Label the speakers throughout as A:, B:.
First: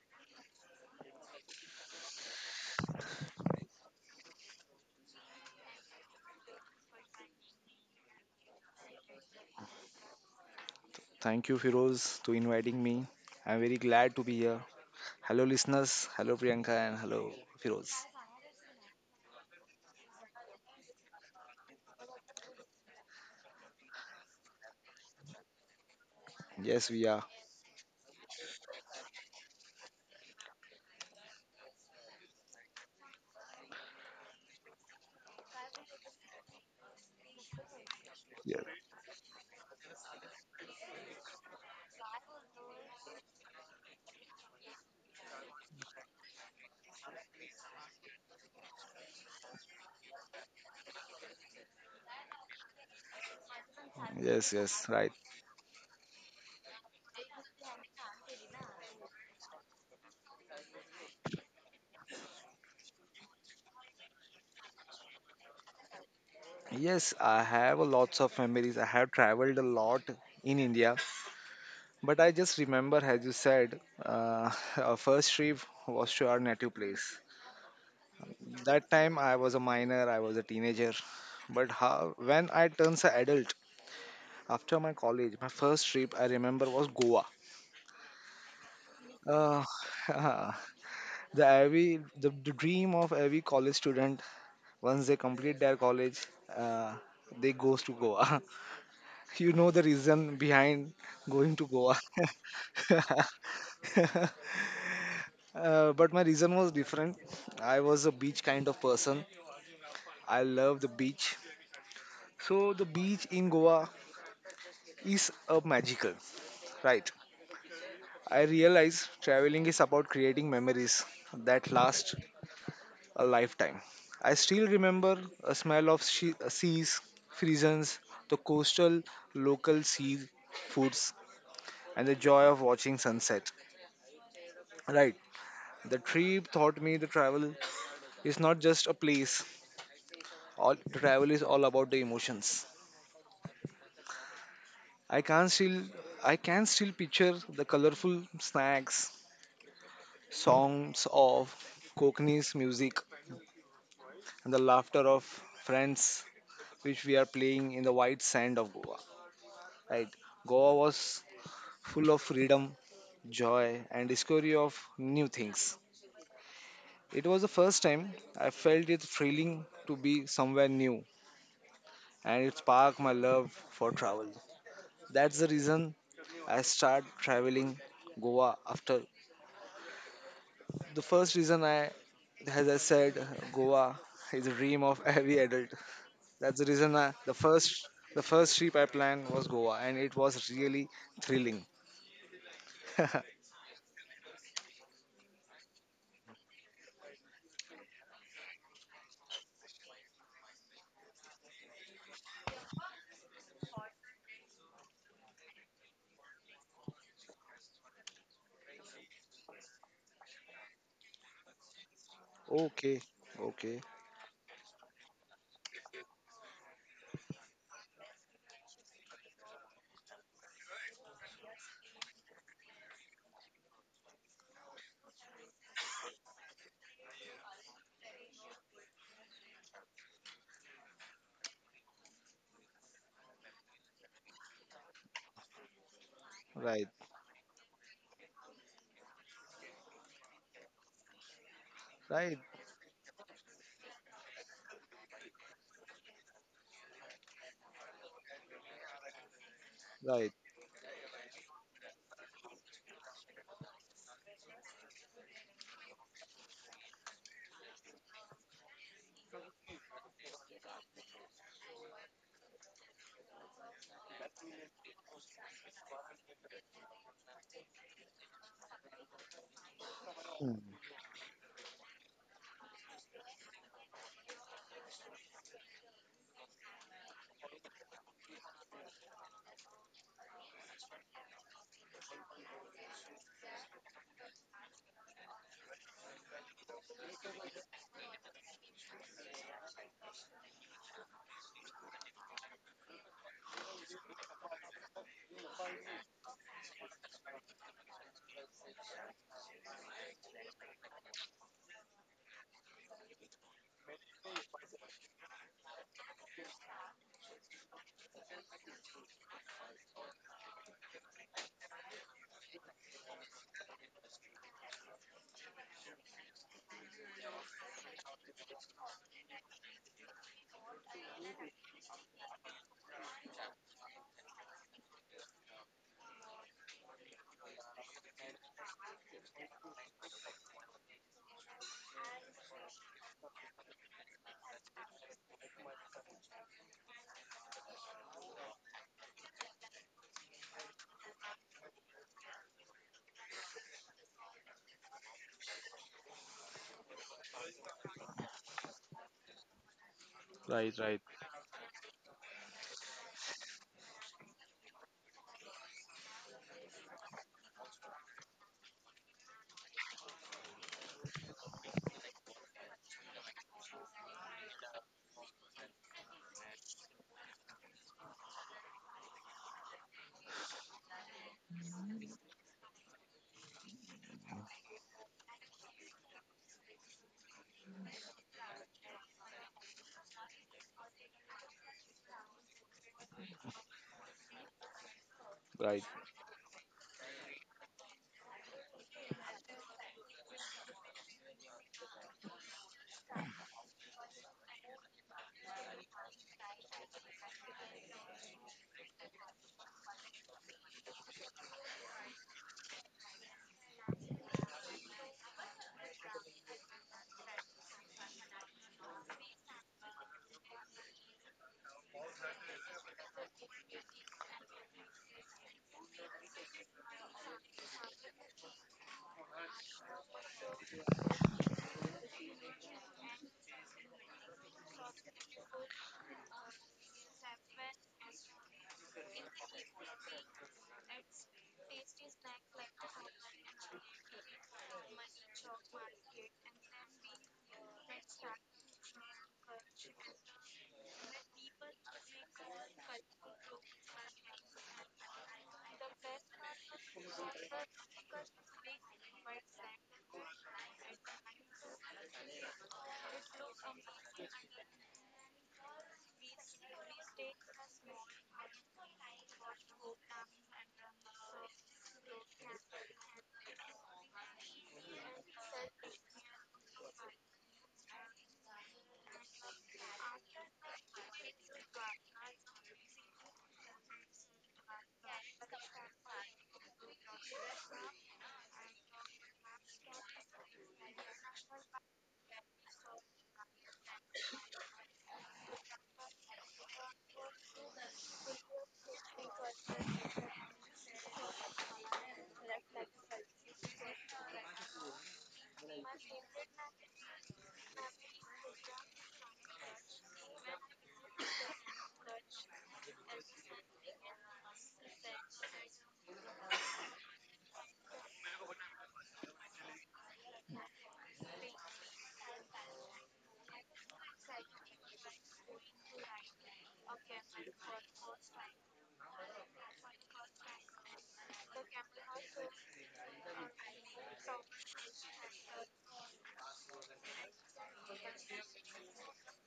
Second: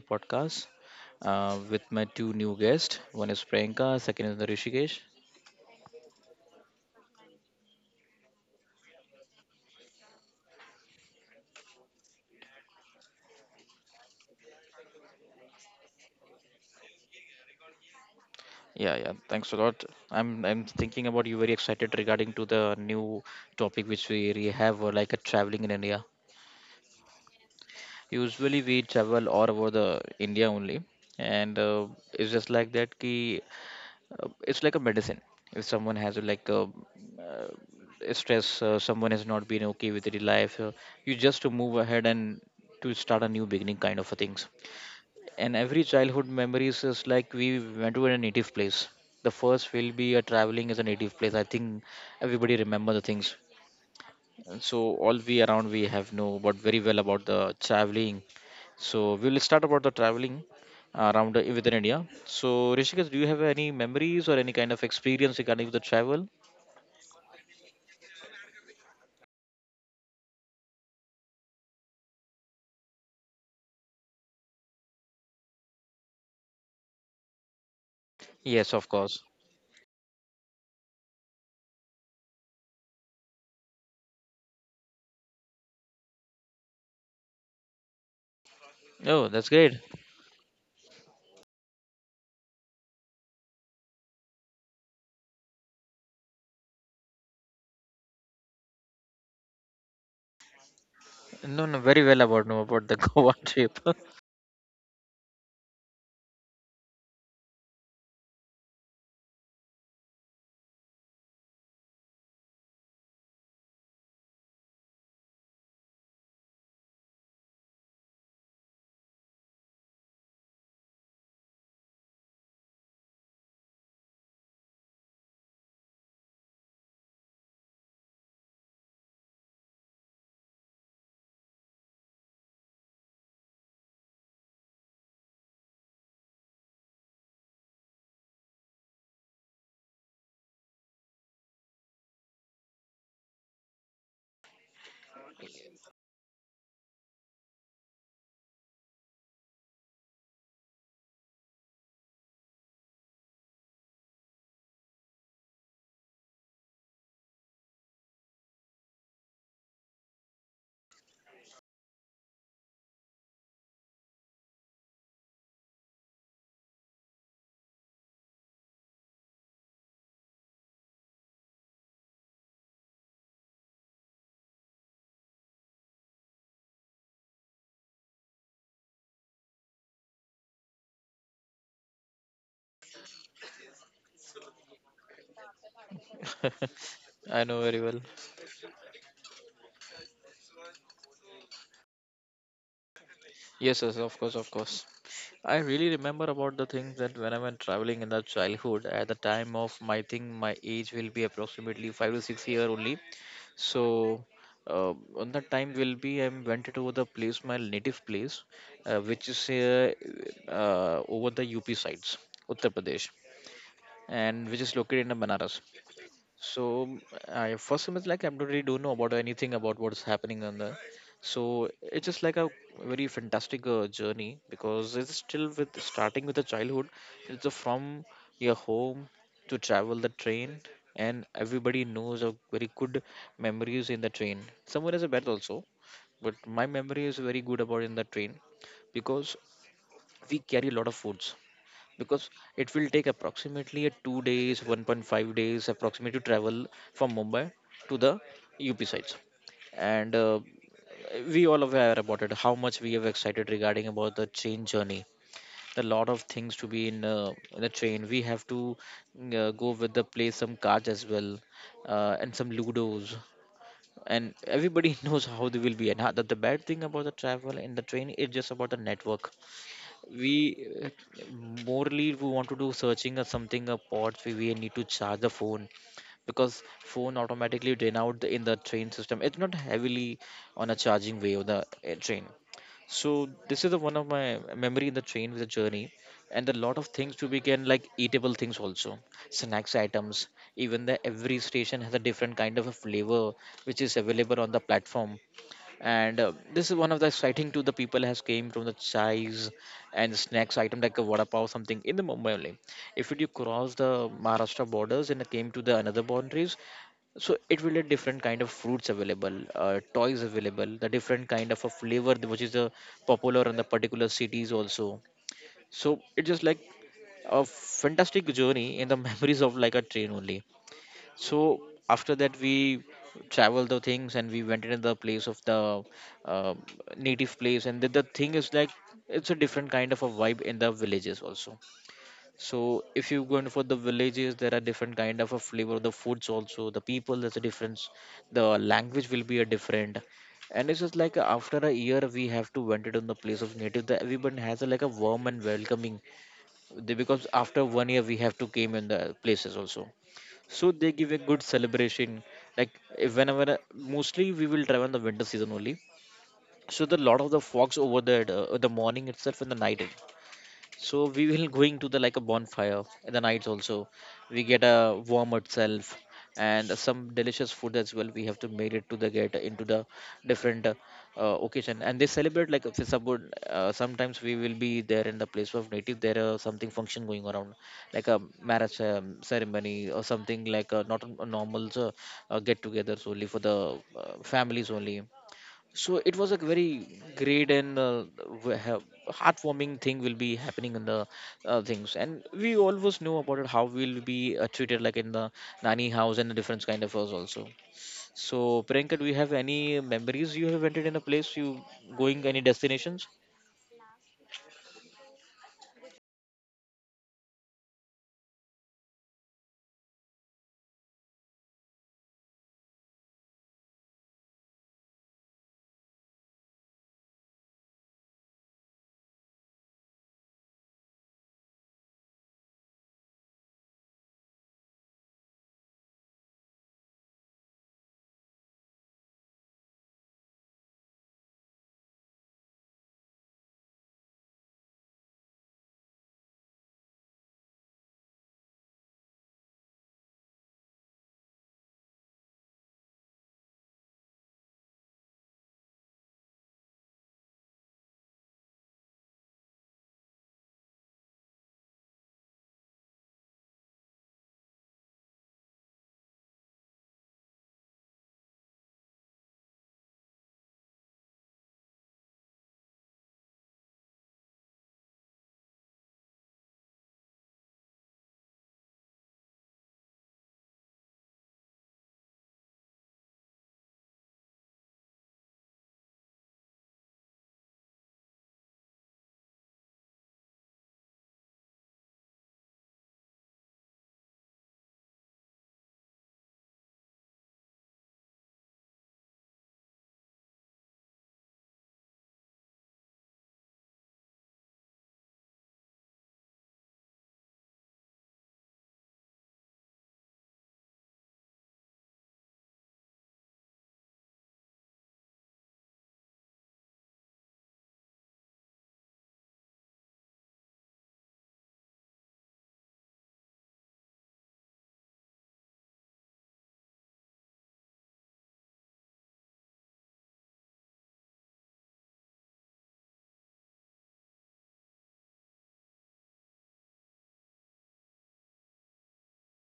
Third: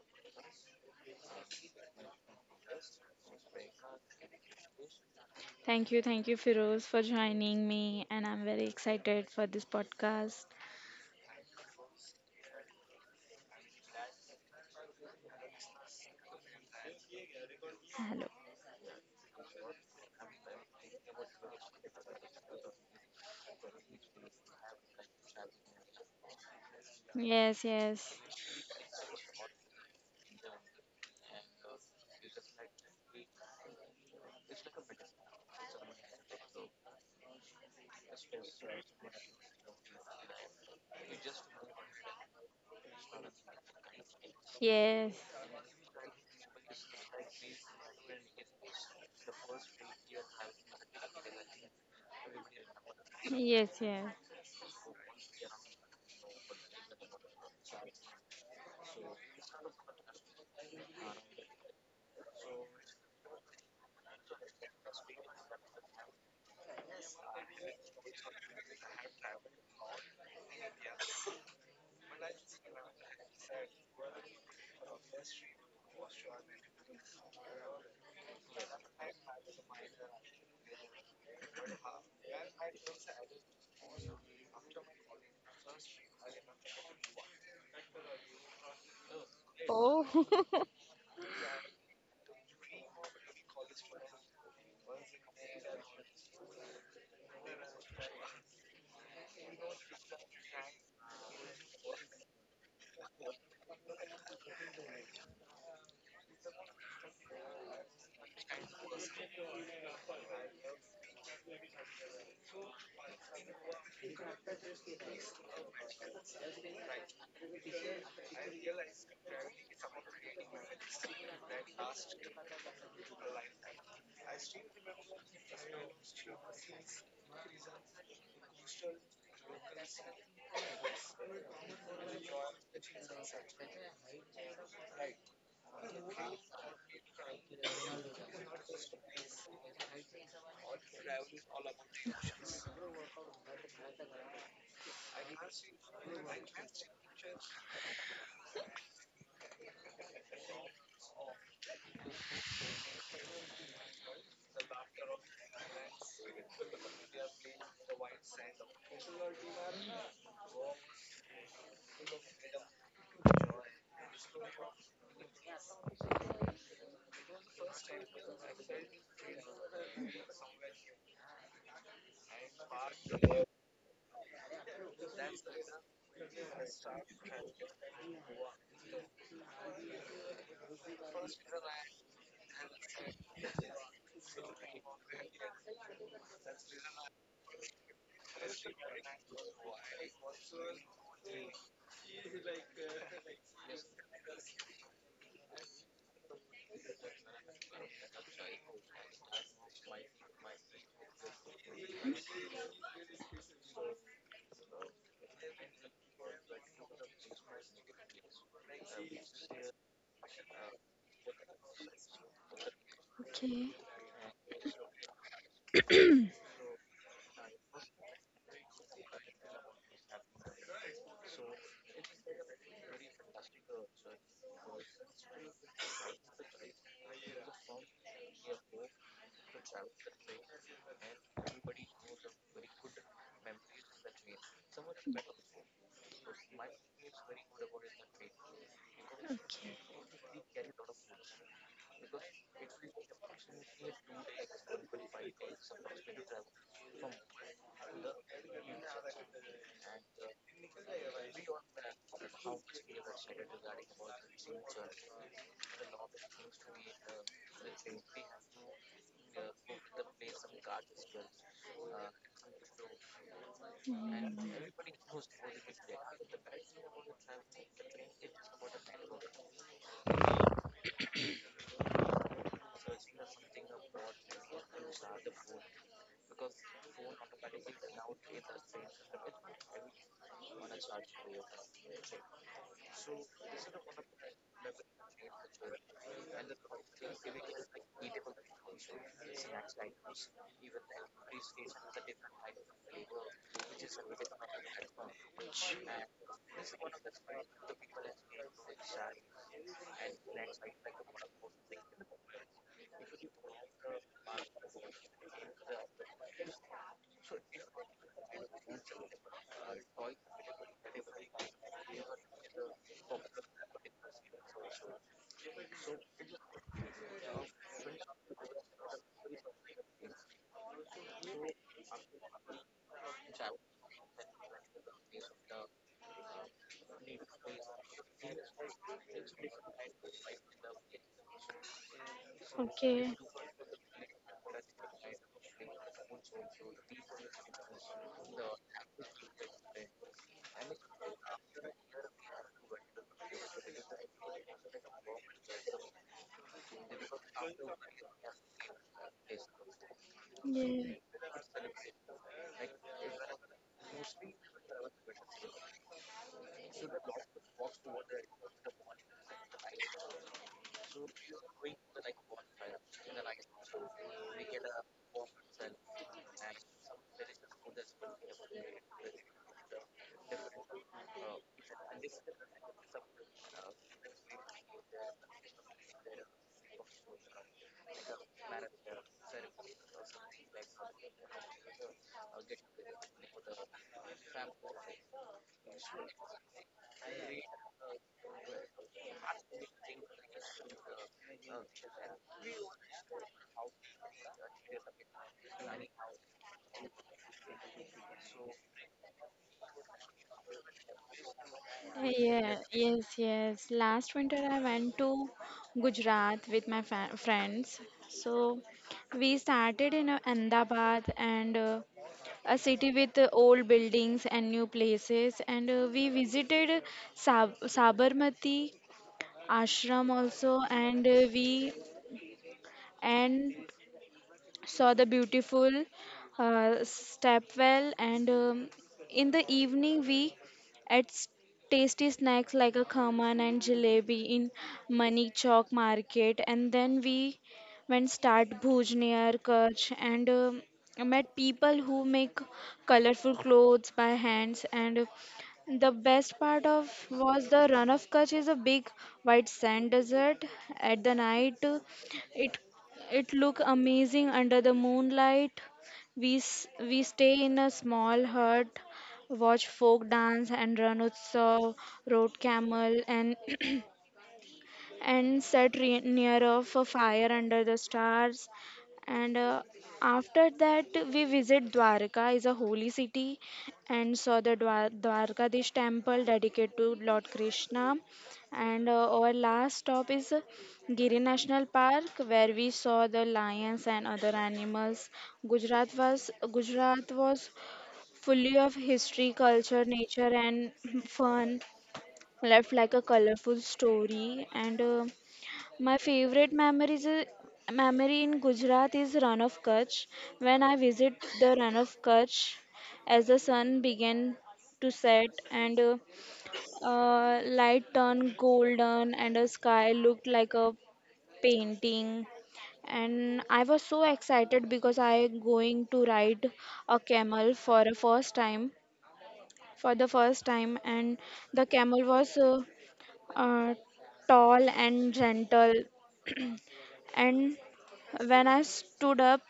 A: podcast with my two new guests. One is Priyanka, second is the Rishikesh.
B: Thank you, Firoz, for joining me, and I'm very excited for this podcast.
C: Thank you, Firoz, to inviting me. I'm very glad to be here. Hello, listeners. Hello, Priyanka, and hello, Firoz.
B: Hello.
A: Yeah, yeah, thanks a lot. I'm thinking about you very excited regarding to the new topic which we really have, like a traveling in India.
C: Yes, we are.
B: Yes, yes,
A: Usually we travel all over the India only, and it's just like that. Ki it's like a medicine if someone has like a, stress,
C: Yeah.
A: someone has not been okay with their life, you just to move ahead and to start a new beginning kind of a things,
B: yes,
A: and every childhood memories is like we went to a native place, the first will be a traveling is a native place, I think everybody remember the things.
B: yes, yes.
C: Yes,
A: And
C: yes,
A: so
C: right.
A: all we around we have know about very well about the traveling, so we'll start about the traveling around within India. So Rishikesh, do you have any memories or any kind of experience regarding the travel?
C: Yes, I have a lots of memories. I have traveled a lot in India, but I just remember, as you said, uh, our first trip was to our native place.
A: Yes, of
C: That time
A: course.
C: I was a minor, I was a teenager, but how, when I turned an adult after my college, my first trip I remember was Goa.
A: Oh, that's
C: Uh,
A: great.
B: Oh,
C: the dream of every college student once they complete their college, uh, they goes to Goa. You know the reason behind going
A: No,
C: to
A: no,
C: Goa.
A: very well about know about the Goa trip.
C: But my reason was different. I was a beach kind of person. I love the beach, so the beach in Goa is a magical, right? I realize traveling is about creating memories that last a lifetime. I still remember a smell of seas, frisons, the coastal local sea foods, and the joy of watching sunset. Right, the trip taught me the travel is not just a place. All travel is all about the emotions. I can still I can still picture the colorful snacks, songs of Cockney's music, and the laughter of friends which we are playing in the white sand of Goa. Right. Goa was full of freedom, joy, and discovery of new things. It was the first time I felt it thrilling to be somewhere new, and it sparked my love for travel. That's the reason I started traveling Goa after. The first reason I, as I said, Goa is a dream of every adult. That's the reason
A: I know very well.
C: the first trip I planned was Goa, and it was really thrilling.
A: Yes, yes, of course, of course. I really remember about the things that when I went traveling in the childhood, at the time of my thing, my age will be approximately 5 to 6 year only. So uh, on that time will be I went to the place, my native place, which is over the UP sides, Uttar
C: Okay,
A: Pradesh,
B: Okay,
C: okay,
A: and which is located in the Banaras. So I first semester like I totally don't know about anything about what's happening on the. So it's just like a very fantastic journey because it's still with starting with the childhood. It's a from your home to travel the train, and everybody knows of very good memories in the train. Someone has a bad also, but my
C: right,
A: memory is very good about in the train because
B: okay.
A: we carry a lot of foods because
C: right,
A: it will take approximately a 2 days 1.5 days approximately to travel from Mumbai to the UP sides, and
C: right,
A: we all aware about it how much we have excited regarding about the train journey. A lot of things to be in the train we have to go with the play some cards as well, and some ludos, and everybody knows how they will be and how, the bad thing about the travel in the train is just about the network. We
C: hmm,
A: Morally if we want to do searching or something a pods, we need to charge the phone because phone automatically drain out the, in the train system it's not heavily on a charging way of the, train. So this is the one of my memory in the train with the journey, and a lot of things to be can like eatable things also, snacks items. Even the every station has a different kind of a flavor which is available on the platform, and this is one of the exciting to the people has came from the chais and the snacks item like a vada pav something in the Mumbai only. If you cross the Maharashtra borders and came to the another boundaries, so it will be different kind of fruits available, toys available, the different kind of a flavor which is, popular in the particular cities also. So it's just like a fantastic journey in the memories of like a train only. So after that we travel the things and we went into the place of the, uh, native place, and the thing is like it's a different kind of a vibe in the villages also. So if you go going for the villages, there are different kind of a flavor of the foods also, the people there's a difference, the language will be a different. And it's just like after a year we have to went it on the place of native, that everyone has a, like a warm and welcoming because after one year we have to came in the places also, so they
B: Mm,
A: give a good celebration like whenever mostly we will travel in the winter season only, so the lot of the fogs over there, the morning itself and the night. So we will going to the like a bonfire in the nights also, we get a warm itself, and some delicious food as well we have to made it to the get into the different, occasion, and they celebrate like if it's a good, sometimes we will be there in the place of native there are something function going around, like a marriage ceremony or something like a, not a normal, get together solely for the, families only.
C: right.
A: So it was a very great and, we have- heartwarming thing will be happening in the, things, and we always know about it how we'll be, treated like in the nanny house and the different kind of us also. So Priyanka, do you have any memories you have rented in a place you
B: okay.
A: going any
B: Yeah, yeah, yes,
A: destinations?
B: yes. Last winter, I went to Gujarat with my friends. So we started in Ahmedabad and a city with old buildings and new places. And we visited Sabarmati Ashram also, and we and saw the beautiful stepwell and in the evening we ate tasty snacks like a khaman and jalebi in money chowk market, and then we went start bhuj near Kutch, and met people who make colorful clothes by hands, and the best part of was the run of Kutch is a big white sand desert at the night. It it looked amazing under the moonlight. We stay in a small hut, watch folk dance and run utsav, road camel, and and sat re- near of a fire under the stars, and after that we visit dwarka is a holy city, and saw the dwarkadish temple dedicated to lord krishna, and our last stop is giri national park, where we saw the lions and other animals. Gujarat was gujarat was fully of history, culture, nature, and fun, left like a colorful story, and my favorite memories is, memory in Gujarat is Ran of Kutch. When I visit the Ran of Kutch, as the sun began to set, and light turned golden and the sky looked like a painting, and I was so excited because I going to ride a camel for the first time. And the camel was uh, tall and gentle, and when I stood up,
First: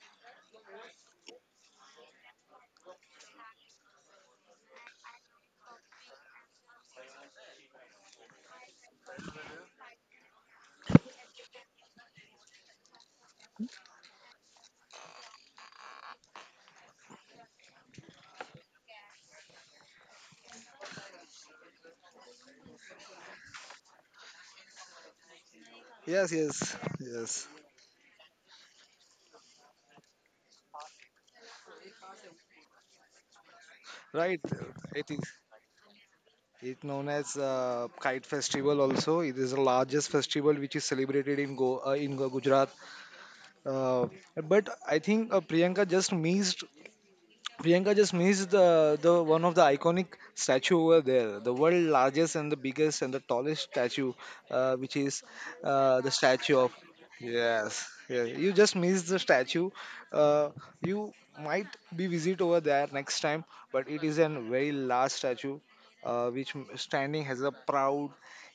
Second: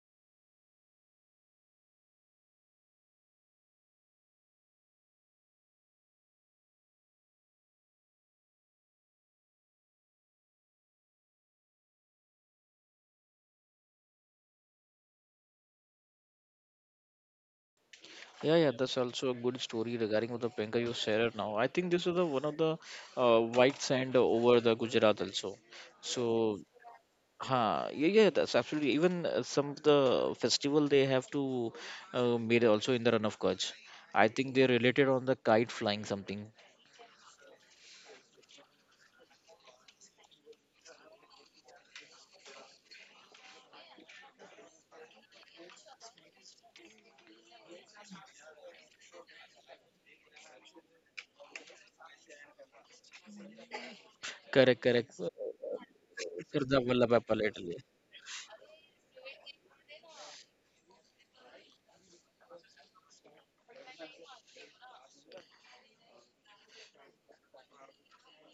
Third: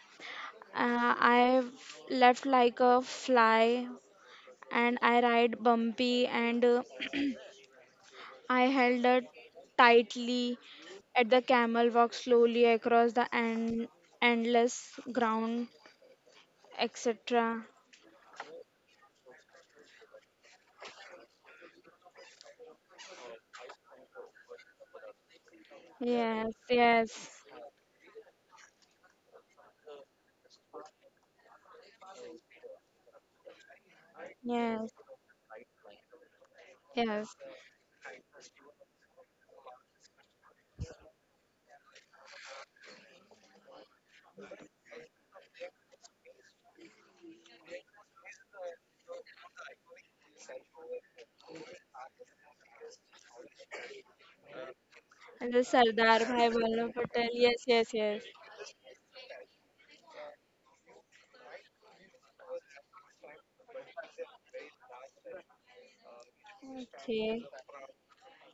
B: I left like a fly, and I ride bumpy, and I held her tightly at the camel walked slowly across the endless ground, etc.
A: Yeah, yeah, that's also a good story regarding with the Penka you shared now. I think this is the one of the white sand over the Gujarat also.
C: Yes,
B: Yes,
A: So
C: yes,
B: yes,
C: yes.
A: huh, yeah, yeah, that's absolutely. Even some of the festival they have to, made also in the run of Kutch. I
C: Right.
A: think they
B: yes,
A: related
C: It is
A: on the kite flying something.
C: it known as
B: yes.
C: Kite Festival. Also, it is the largest festival which is celebrated in Go in Gujarat. Uh, but I think Priyanka just missed the one of the iconic statue over there, the world largest and the biggest and the tallest statue,
A: Correct,
C: which
A: correct.
C: is,
B: And the
C: the
B: Sardar Bhai
C: statue of,
A: Sardar
B: Vallabh
A: Vallabhbhai
B: Patel. Yes,
A: Patel.
C: yes,
B: yes, yes.
C: yeah. You just missed the statue. Uh, you might be visit over there next time, but it is an very large statue, which standing has
B: Okay.
C: a proud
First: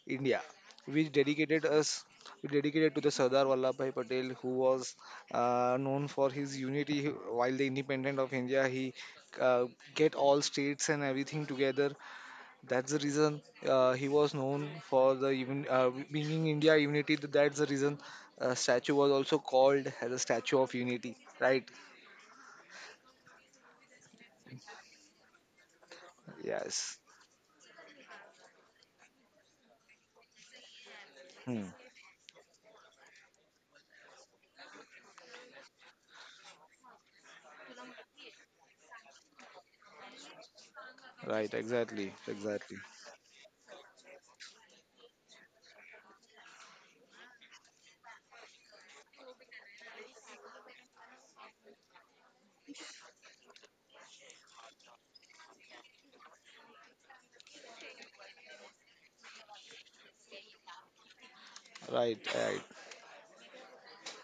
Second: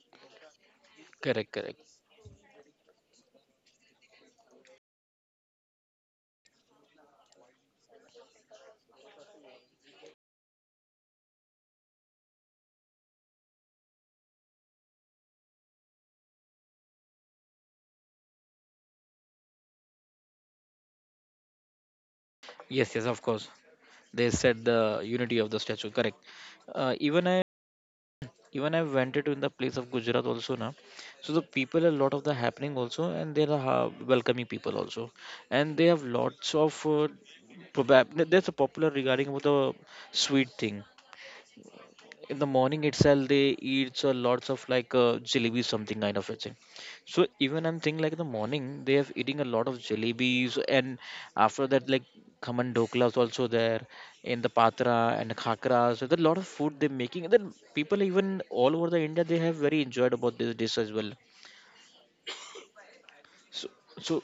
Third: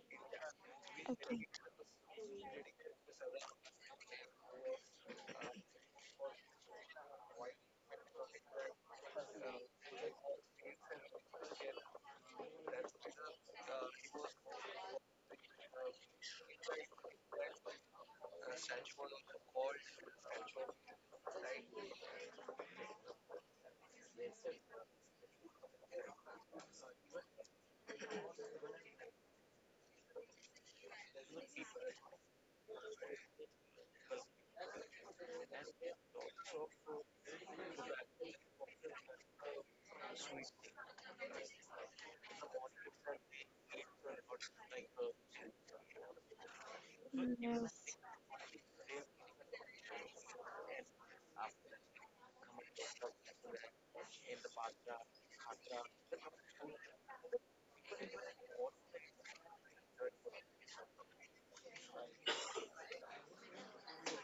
C: India, which
B: Okay.
A: Correct,
C: dedicated
A: correct.
C: us, dedicated to the Sardar Vallabhbhai Patel, who was known for his unity while the independent of India. He uh, get all states and everything together. That's the reason he was known for the even bringing India unity. That's the reason statue was also called as a statue of unity, right?
A: Yes, yes, of course. They said the unity of the statue. Correct. Uh,
C: Yes,
A: even I even I went to in the place of Gujarat also now. So the
C: hmm.
A: people a lot of the happening also, and they are welcoming people also, and they have lots of probab. There's a popular regarding about the sweet thing
C: Right, exactly,
A: in the
C: exactly,
A: morning itself, they eat so lots of like, jalebi something kind of a thing. So
B: Mm,
A: even I'm
B: yes.
A: thinking like in the morning they have eating a lot of jalebis, and after that like khaman dokla is also there, in the patra and khakra, so there a lot of food they're making, and then people even all over the India they have very enjoyed about this dish as well.
C: right, right.
A: So, so,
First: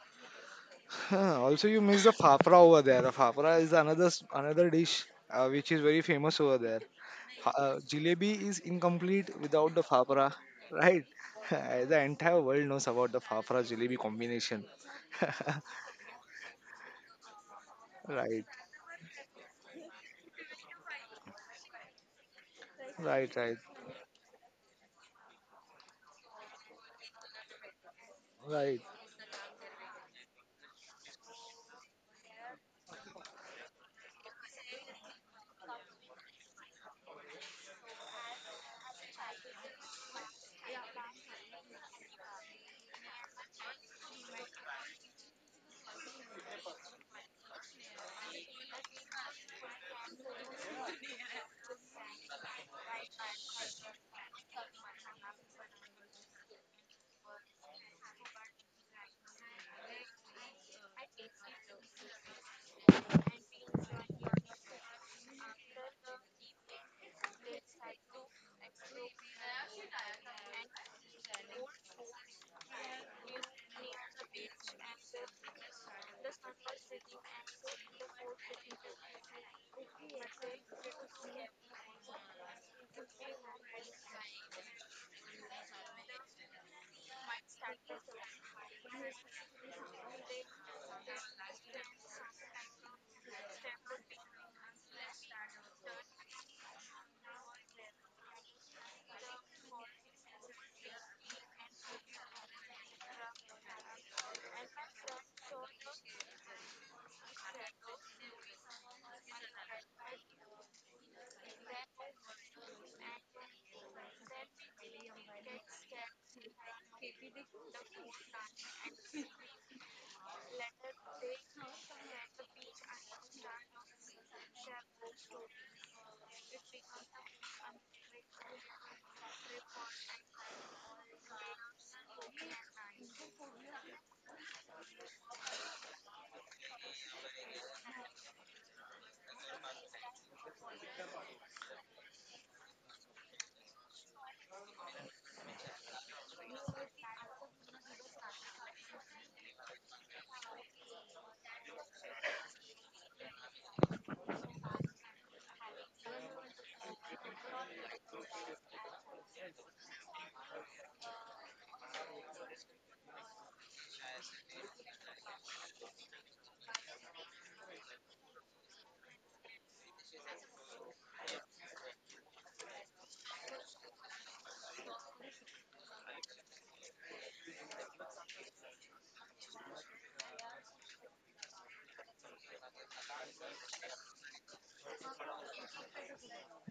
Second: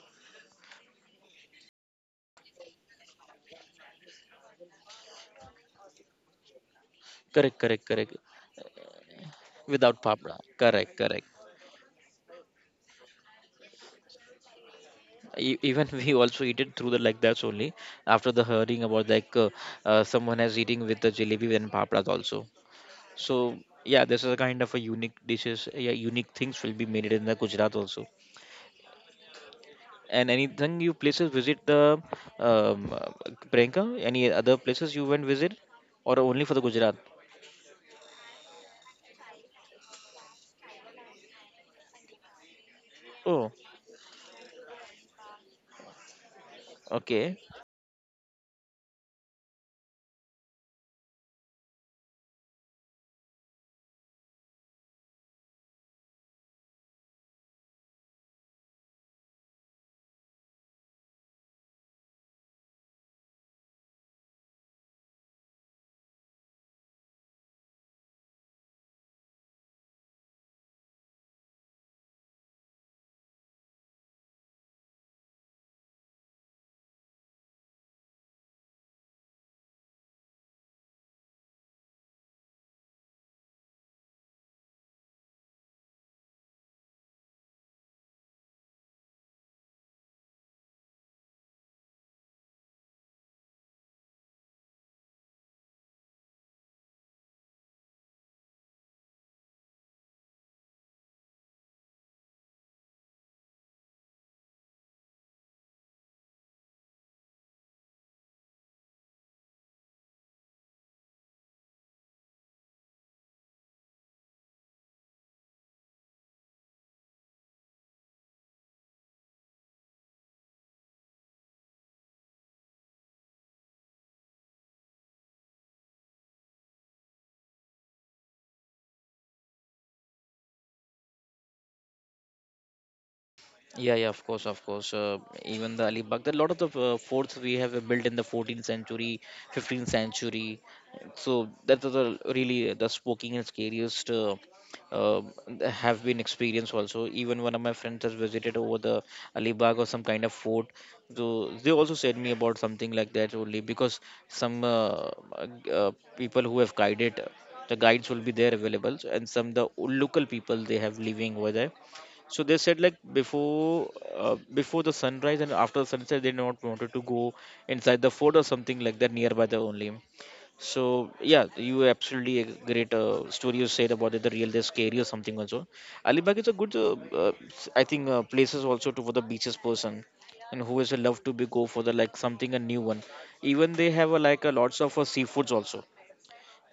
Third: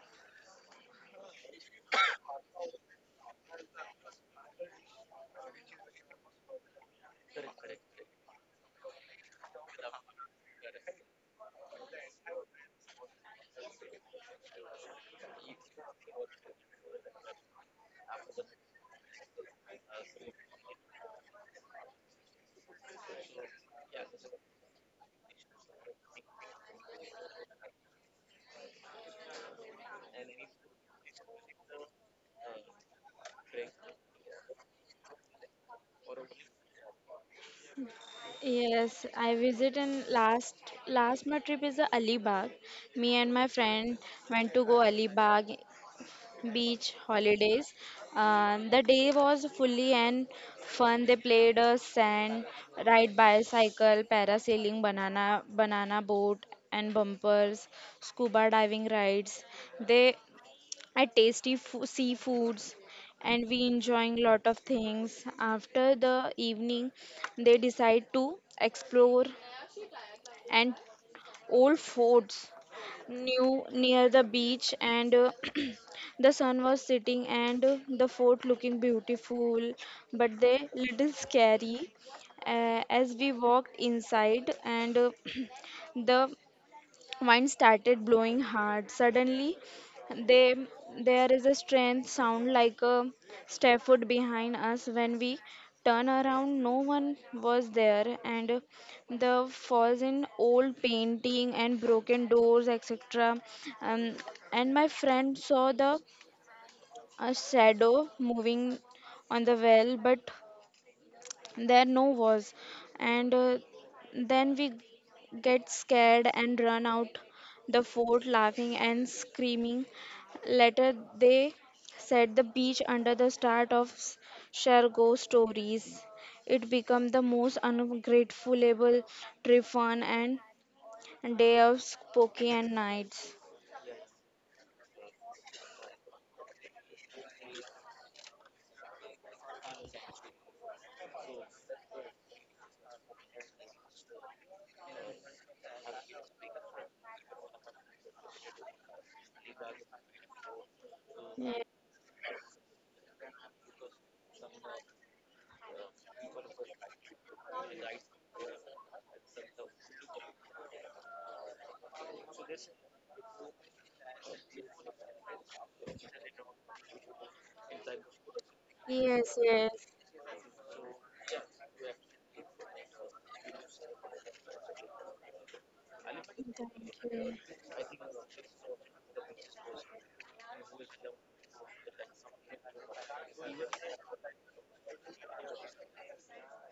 C: Huh, also you missed the fafra over there. The fafra is another dish, which is very famous over there.
A: correct, correct, correct,
C: Jalebi is incomplete without the
A: without
C: fafra,
A: papda, correct,
C: right?
A: correct.
C: The entire world knows about the fafra jalebi combination.
A: E- even we also eat it through the like that's only, after
C: Right,
A: the hearing about like, someone has eating with the jalebi and papras also.
C: right,
A: So
C: right,
A: yeah, this is a kind of a unique dishes, yeah, unique things will be made in the Gujarat also.
C: right.
A: And anything you places visit the um, uh, Priyanka, any other places you went visit, or only for the Gujarat?
B: Yes, I visit in last my trip is the Alibag. Me and my
A: Oh,
B: friend went to go Alibag beach
A: okay.
B: holidays. The day was fully and fun. They played a sand, ride bicycle, parasailing, banana boat and bumpers, scuba diving rides. They at tasty seafoods, and we enjoying lot of things. After the evening they decide to explore and old forts new near the beach, and the sun was sitting, and the fort looking beautiful, but they little scary as we walked inside, and the wind started blowing hard suddenly. they, there is a strange sound like a staff foot behind us. When we turn around no one was there, and the falls in old painting and broken doors etc. um, and my friend saw the a shadow moving on the well, but there no was, and then we get scared and run out the fort laughing and screaming. Later they set the beach under the start of Shargo stories. It became the most ungratefulable trip fun and day of spooky and nights.
A: Yeah, yeah, of course, of course. Even the Alibag, a lot of the forts we have built in the 14th century, 15th century. So that is the really the spooking and scariest, uh, have been experienced also. Even one of my friends has visited over the Alibag or some kind of fort. So
B: Yes,
A: they also said me about something like that only because some, people who have guided, the guides will be there available, and some the local people they have living over there, so they said like before, before the sunrise and after the sunset they not wanted to go inside the fort or something like that
B: yes,
A: nearby the
B: yes.
A: only. So yeah, you absolutely a great, story you said about it. The real they scary or something also. Alibag is a
B: Thank
A: good,
B: you.
A: I think places also to for the beaches person and who is a love to be go for the like something a new one. Even they have a, like a lots of seafoods also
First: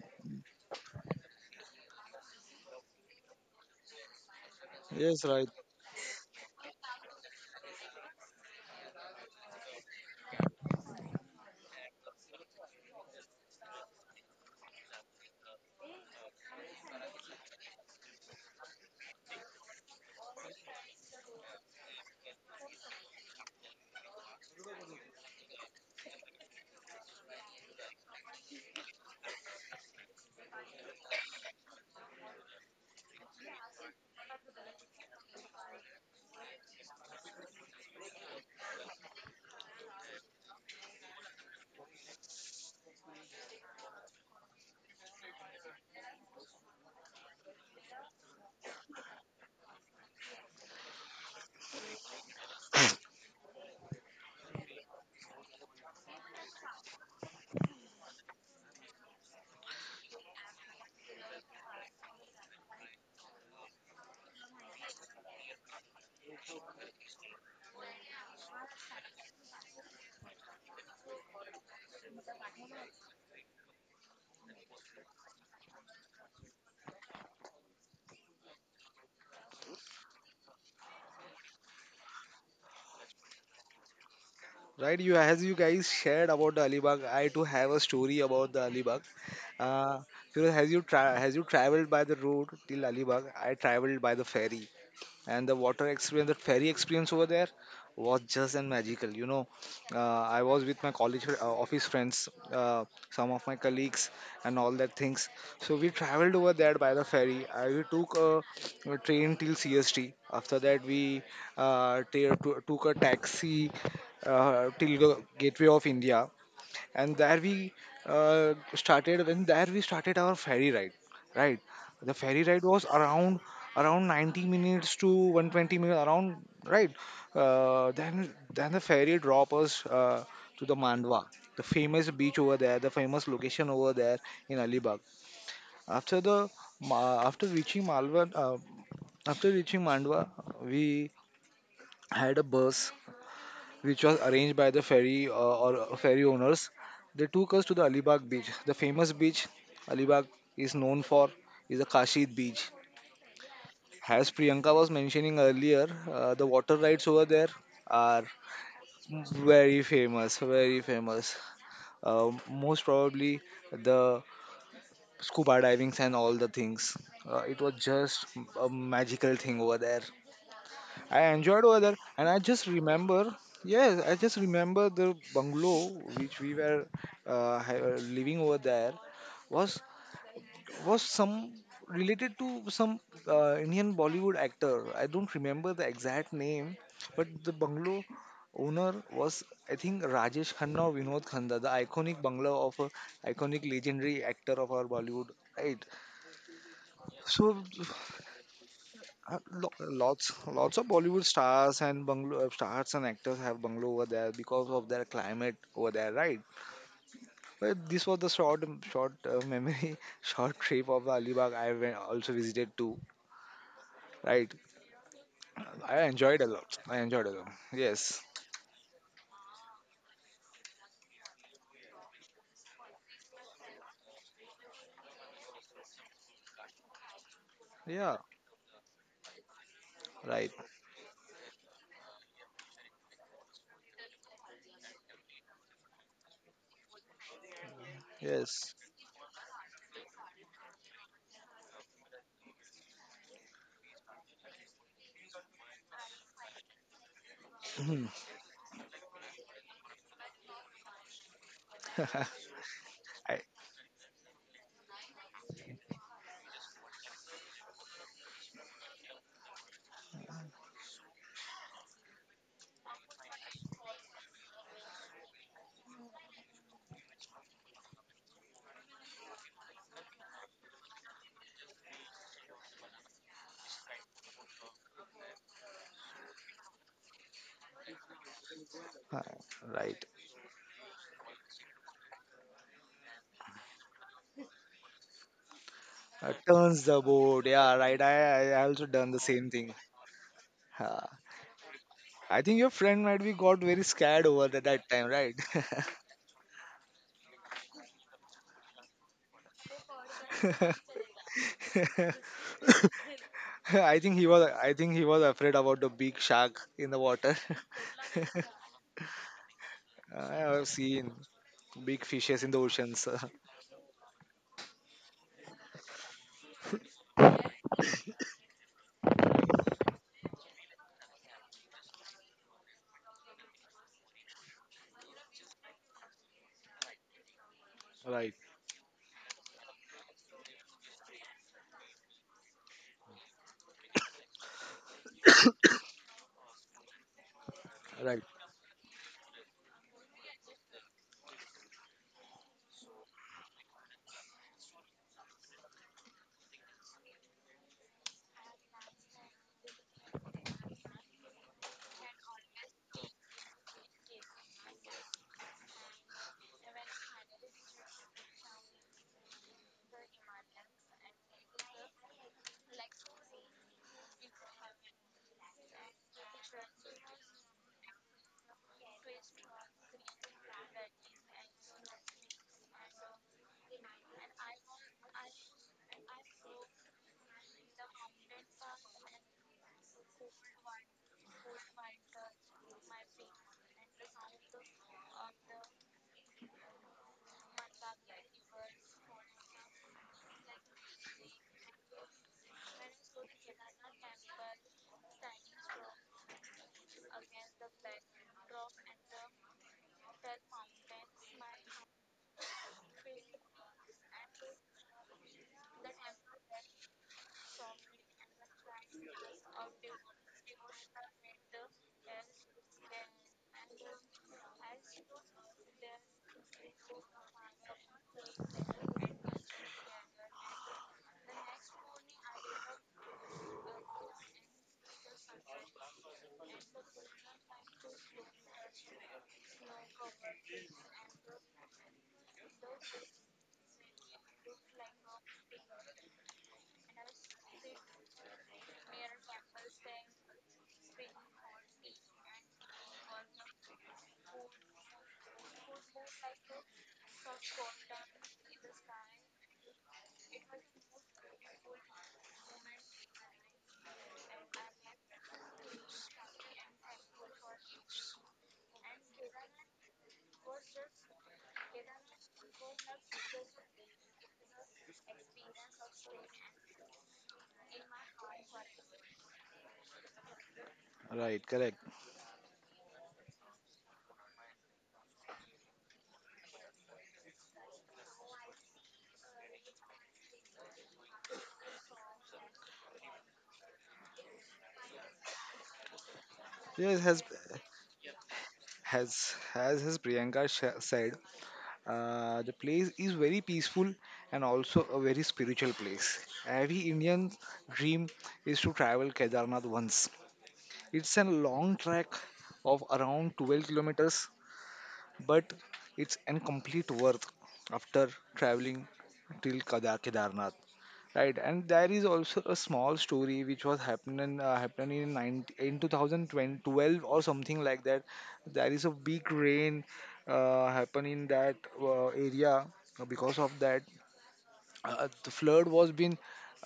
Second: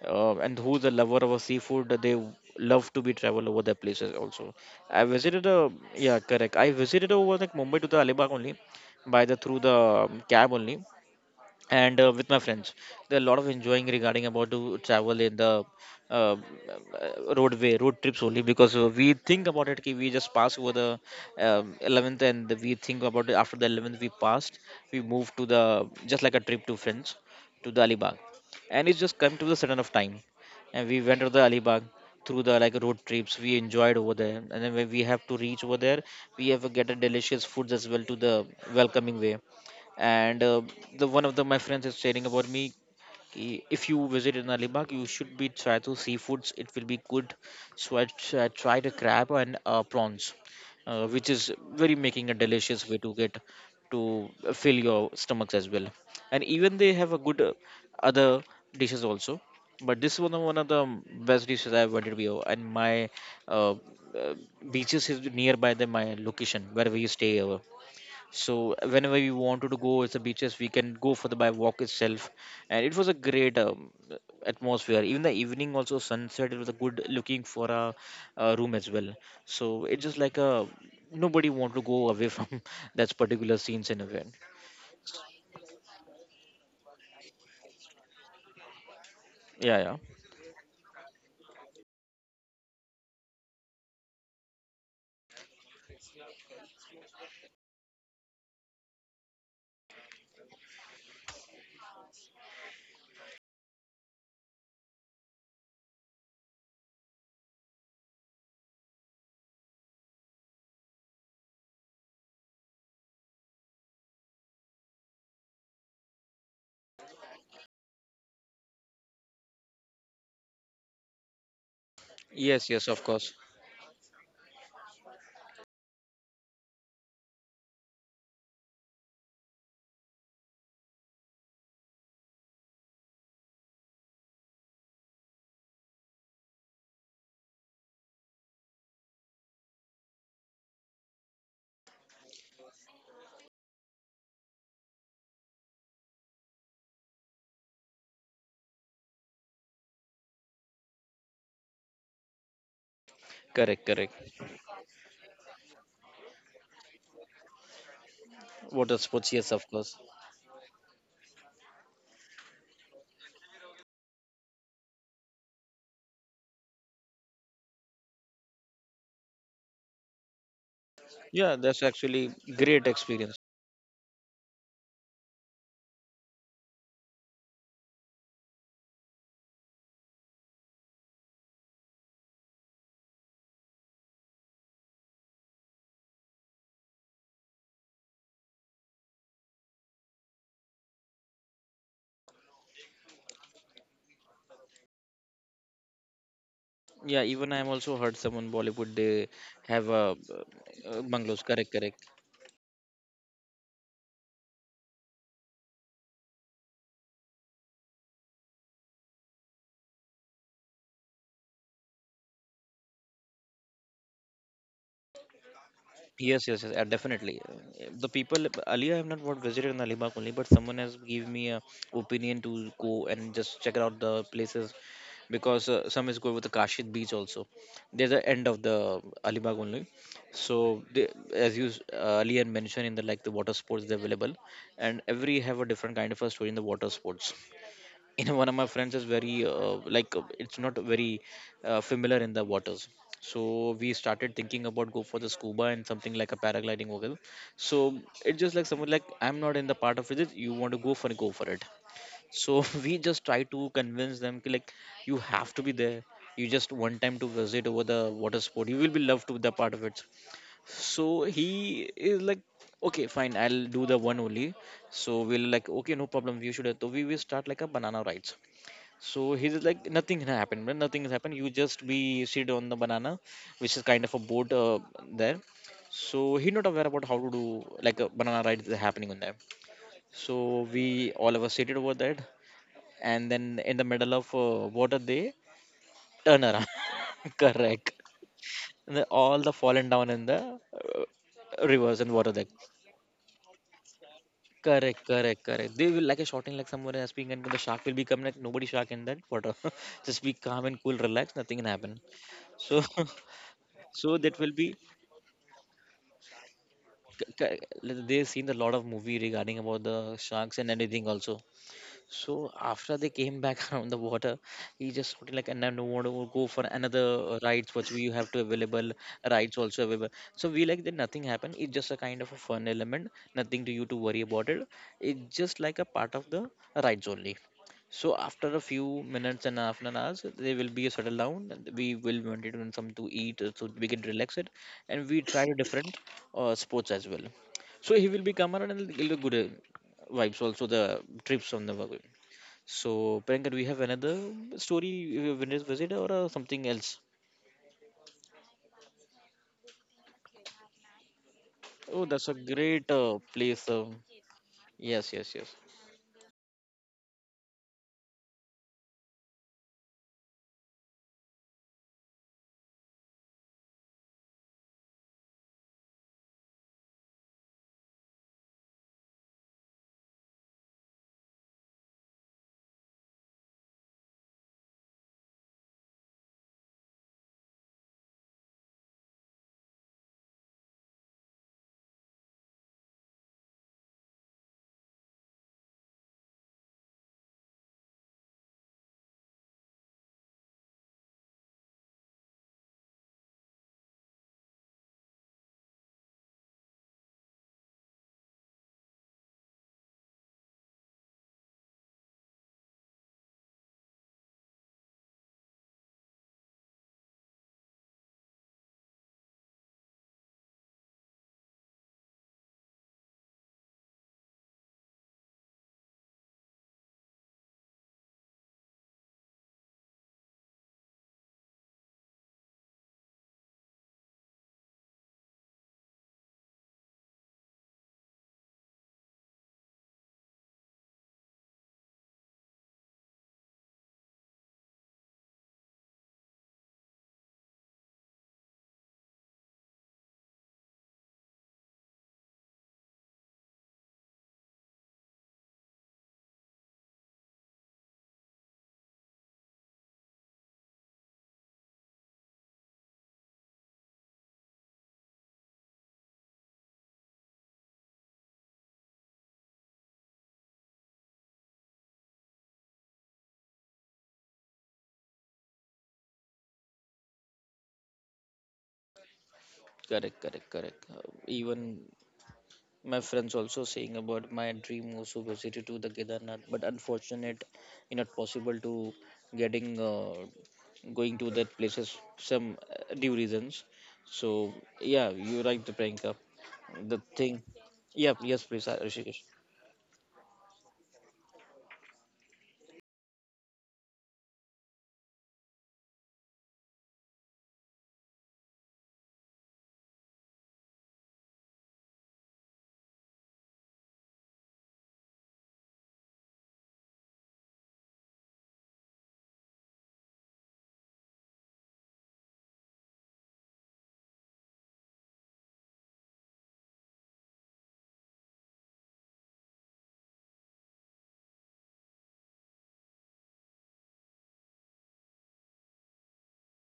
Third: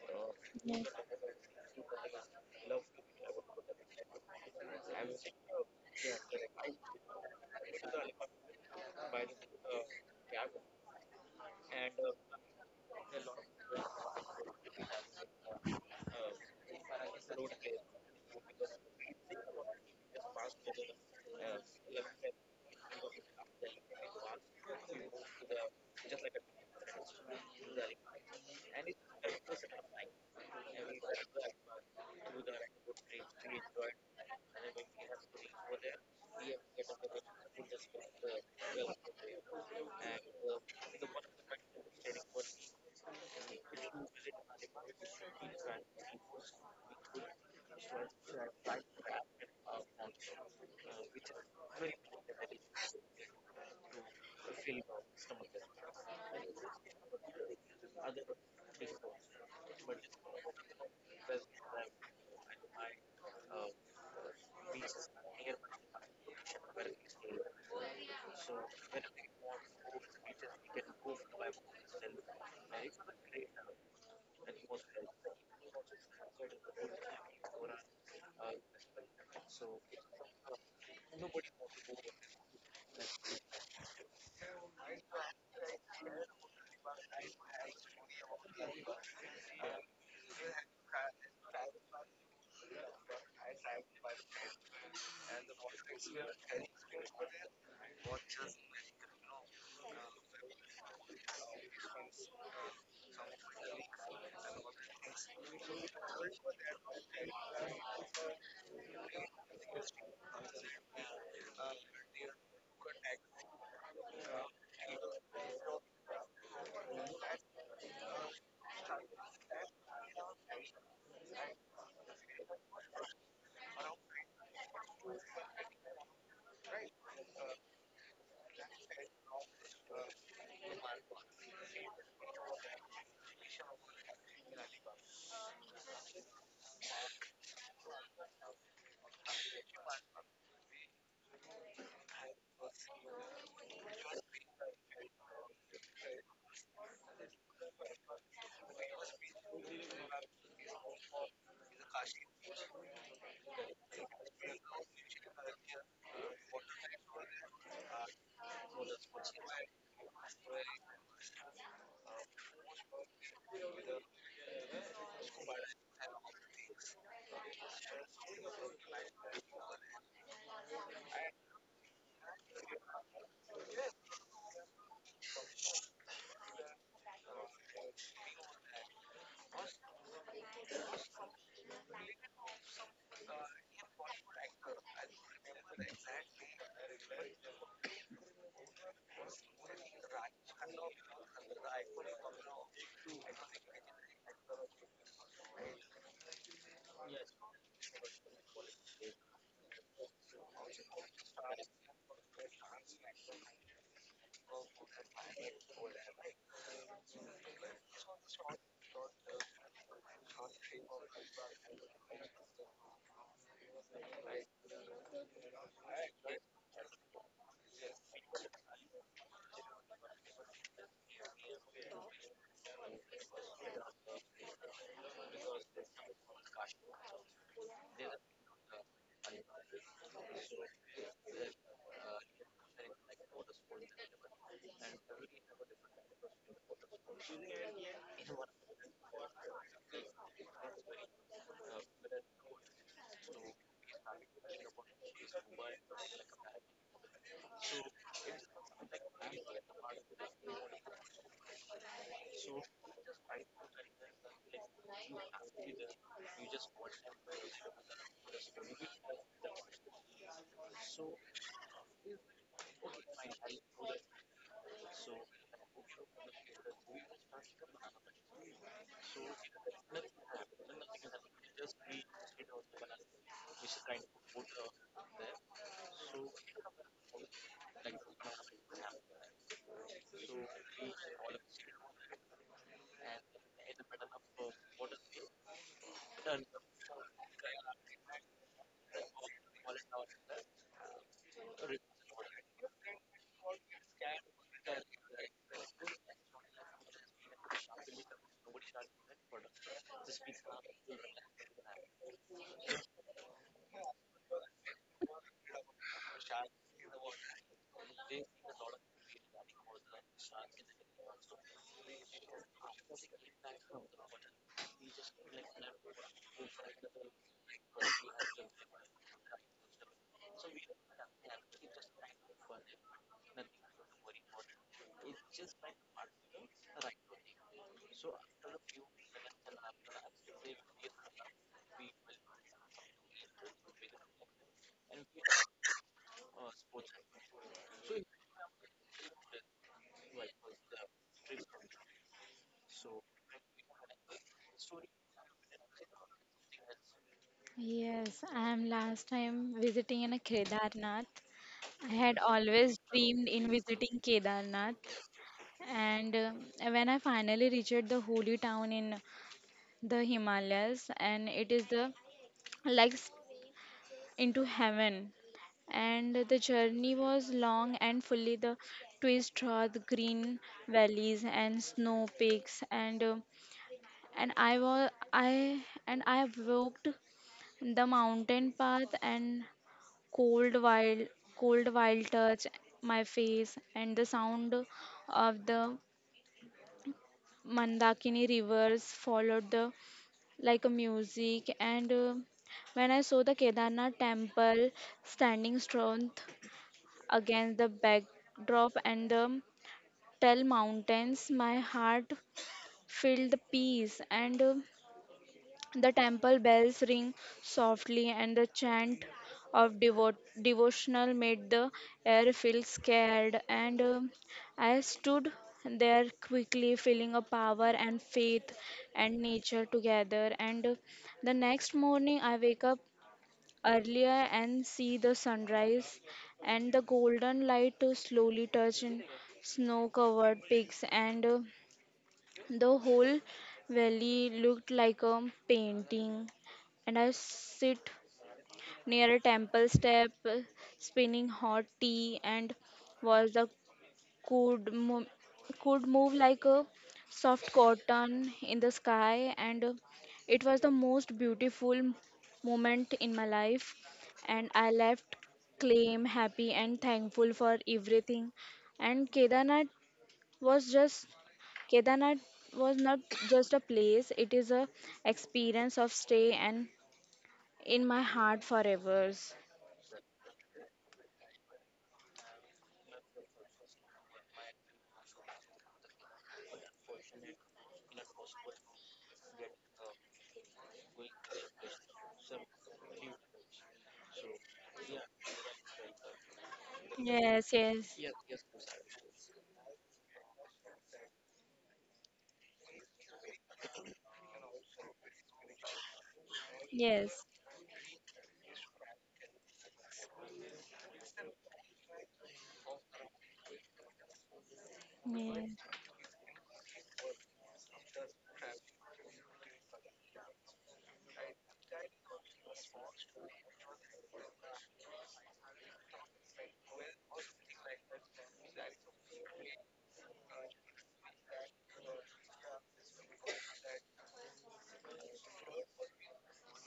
A: and who's
B: Yes.
A: a lover of a seafood love to be travel over their places also. I
C: Yes,
A: visited
C: right.
A: a, yeah, correct, I visited over like Mumbai to the Alibag only by the through the cab only and with my friends. There are a lot of enjoying regarding about to travel in the uh, roadway road trips only because we think about it ki we just pass over the 11th, and we think about it after the 11th we passed, we move to the just like a trip to friends to the Alibag, and it's just come to the sudden of time, and we went to the Alibag through the like road trips. We enjoyed over there, and then when we have to reach over there, we have to get a delicious foods as well to the welcoming way. And the one of the my friends is sharing about me, "Ki- if you visit in Alibag, you should be try to seafoods. It will be good." So I tried a crab and prawns, which is very making a delicious way to get to fill your stomachs as well. And even they have a good other dishes also. But this one of the best dishes I've ever here. And my uh, uh, beaches is nearby the my location where we stay over, so whenever we wanted to go, it's the beaches we can go for the by walk itself. And it was a great atmosphere. Even the evening also sunset, it was a good looking for a room as well. So it's just like a nobody want to go away from that particular scenes in a way.
C: Right, you, as you guys shared about the Alibag, I too have a story about the Alibag.
A: Yeah, yeah.
C: Uh, Firoz, has you traveled by the road till Alibag? I traveled by the ferry, and the water experience, the ferry experience over there was just and magical. You know, I was with my college office friends, some of my colleagues, and all that things. So we traveled over there by the ferry. I we took a train till CST. After that, we took a taxi till the Gateway of India, and there we started our ferry ride, right? The ferry ride
A: Yes,
C: was
A: yes, of course.
C: around 90 minutes to 120 minutes around, right? Then the ferry drop us to the Mandwa, the famous beach over there, the famous location over there in Alibag. After the Ma- after reaching malwa uh, after reaching Mandwa, we had a bus which was arranged by the ferry or ferry owners. They took us to the Alibag beach. The famous beach Alibag is known for is the Kashid beach.
A: Correct,
C: As
A: correct.
C: Priyanka was mentioning earlier, the water rides over there are
A: Water sports, yes, of
C: very
A: course.
C: famous, very famous. Most probably the scuba divings and all the things. It was just a magical thing over there. I
A: Yeah,
C: enjoyed over
A: that's
C: there,
A: actually
C: and I just
A: great
C: remember,
A: experience.
C: yes, I just remember the bungalow which we were living over there was was some related to some Indian Bollywood actor. I don't remember the exact name, but the bungalow owner was, I think, Rajesh Khanna or Vinod Khanna, the iconic bungalow of a iconic legendary actor of our Bollywood, right?
A: Yeah, even I
C: So
A: am also heard someone Bollywood they have a
C: Lots, lots of Bollywood
A: bungalows. Correct,
C: stars
A: correct.
C: and bungalow stars and actors have bungalow over there because of their climate over there, right? But this was the short, short memory, short trip of Alibag I went, also visited too, right? I enjoyed a
A: Yes, yes, yes,
C: lot, I enjoyed a
A: definitely.
C: lot.
A: The
C: Yes,
A: people Ali, I have not what visited in Alibag only, but someone has give me a opinion to go and just check out the places because some is going with the Kashid beach also. There's
C: yeah,
A: the end of the Alibag only.
C: right,
A: So they, Ali had mentioned in the like the water sports they're available, and every have a different kind of a story in the water sports. You know, one of my
C: yes.
A: friends is very like it's not very familiar in the waters, so we started thinking about go for the scuba and something like a paragliding whale. So
C: Mhm.
A: it's just like someone like, "I'm not in the part of it. You want to go for it, go for it." So we just
C: I,
A: try to convince them ki, like, you have to be there, you just one time to visit over the water sport, you will be loved to the part of it. So he is like, "Okay, fine, I'll do the one only." So we'll like, "Okay, no problem. You should." So we will start like a banana rides. So he's like, nothing can happen. When nothing has happened, you just be sit on the banana, which is kind of a boat there. So he not aware about how to do like a banana ride is happening on
C: uh,
A: there.
C: right,
A: So we all of us seated over that, and then in the middle of water they turn around.
C: turns the boat, yeah,
A: Correct.
C: right. I also
A: And the-
C: done the
A: all
C: same
A: the
C: thing.
A: fallen down in the
C: uh,
A: rivers and water
C: I
A: there.
C: think your friend might be got very scared over that, that
A: Correct,
C: time, right?
A: correct, correct. They will like a shouting like someone is being and the shark will become like nobody shark in that water. Just be calm and cool, relax, nothing can happen. So,
C: I think
A: so
C: he
A: that
C: was,
A: will
C: I
A: be.
C: think he was afraid about the big shark in the water.
A: Like, they've seen a lot of movie regarding about the
C: I
A: sharks
C: have
A: and anything
C: seen
A: also.
C: big
A: So
C: fishes in the
A: after
C: oceans.
A: they came back around the water, he just sort of like, and I don't want to go for another rides which we have to available, rides also available. So we like that nothing happened. It's just a kind of a fun element, nothing to you to worry about it. It's just like a part of the rides only. So
C: Right,
A: after a few minutes and half an hours, there will be a settle down. And we will wanted to some to eat so we can relax it, and we try different sports as well. So he
C: right,
A: will be come around and it'll be good vibes also the trips on the way. So, Priyanka, do we have another story, Venus visit or something else?
B: Yes, I am last time visiting in a Kedarnath. I
A: Oh,
B: had
A: that's a
B: always
A: great
B: dreamed in
A: place.
B: visiting Kedarnath,
A: Yes, yes, yes.
B: and when I finally reached the holy town in the Himalayas, and it is the like into heaven. And the journey was long and fully the twist through the green valleys and snow peaks, and and I was I I walked the mountain path and cold wild cold wild touch my face, and the sound of the mandakini rivers followed the like a music, and when I saw the kedarnath temple standing strong against the backdrop and the tell mountains, my heart filled peace, and the temple bells ring softly, and the chant of devotional made the air feel scared. And I stood there quickly, feeling a power and faith and nature together. And the next morning, I wake up earlier and see the sunrise, and the golden light to slowly touch in snow covered peaks, and the whole valley looked like a painting, and I sit near a temple step, spinning hot tea, and was the could mo- could move like a soft cotton in the sky, and it was the most beautiful moment in my life, and I left claim happy and thankful for everything. And was just Kedarnath was not just a place, it is a experience of stay and in my heart forever.
A: Correct, correct, correct.
C: right, correct.
A: Even my friends also saying about my dream also visited to the Kedarnath, but unfortunate, it's not possible to getting going to that places some due reasons. So yeah, you're right, Priyanka. The
C: Yes,
A: thing,
B: Yes, yes,
A: yeah, yes,
B: yes,
A: please, Rishikesh.
C: has as Priyanka said, the place is very peaceful and also a very spiritual place.
B: yes,
C: Every
B: yes,
C: Indian dream is to travel Kedarnath once. It's a long trek of around 12 kilometers, but it's incomplete worth after traveling till Kedarnath. Right, and there is also a small story which was happening in 19, in 2012 or something like that. There is a big rain happened in that area. Because of that, the, flood was been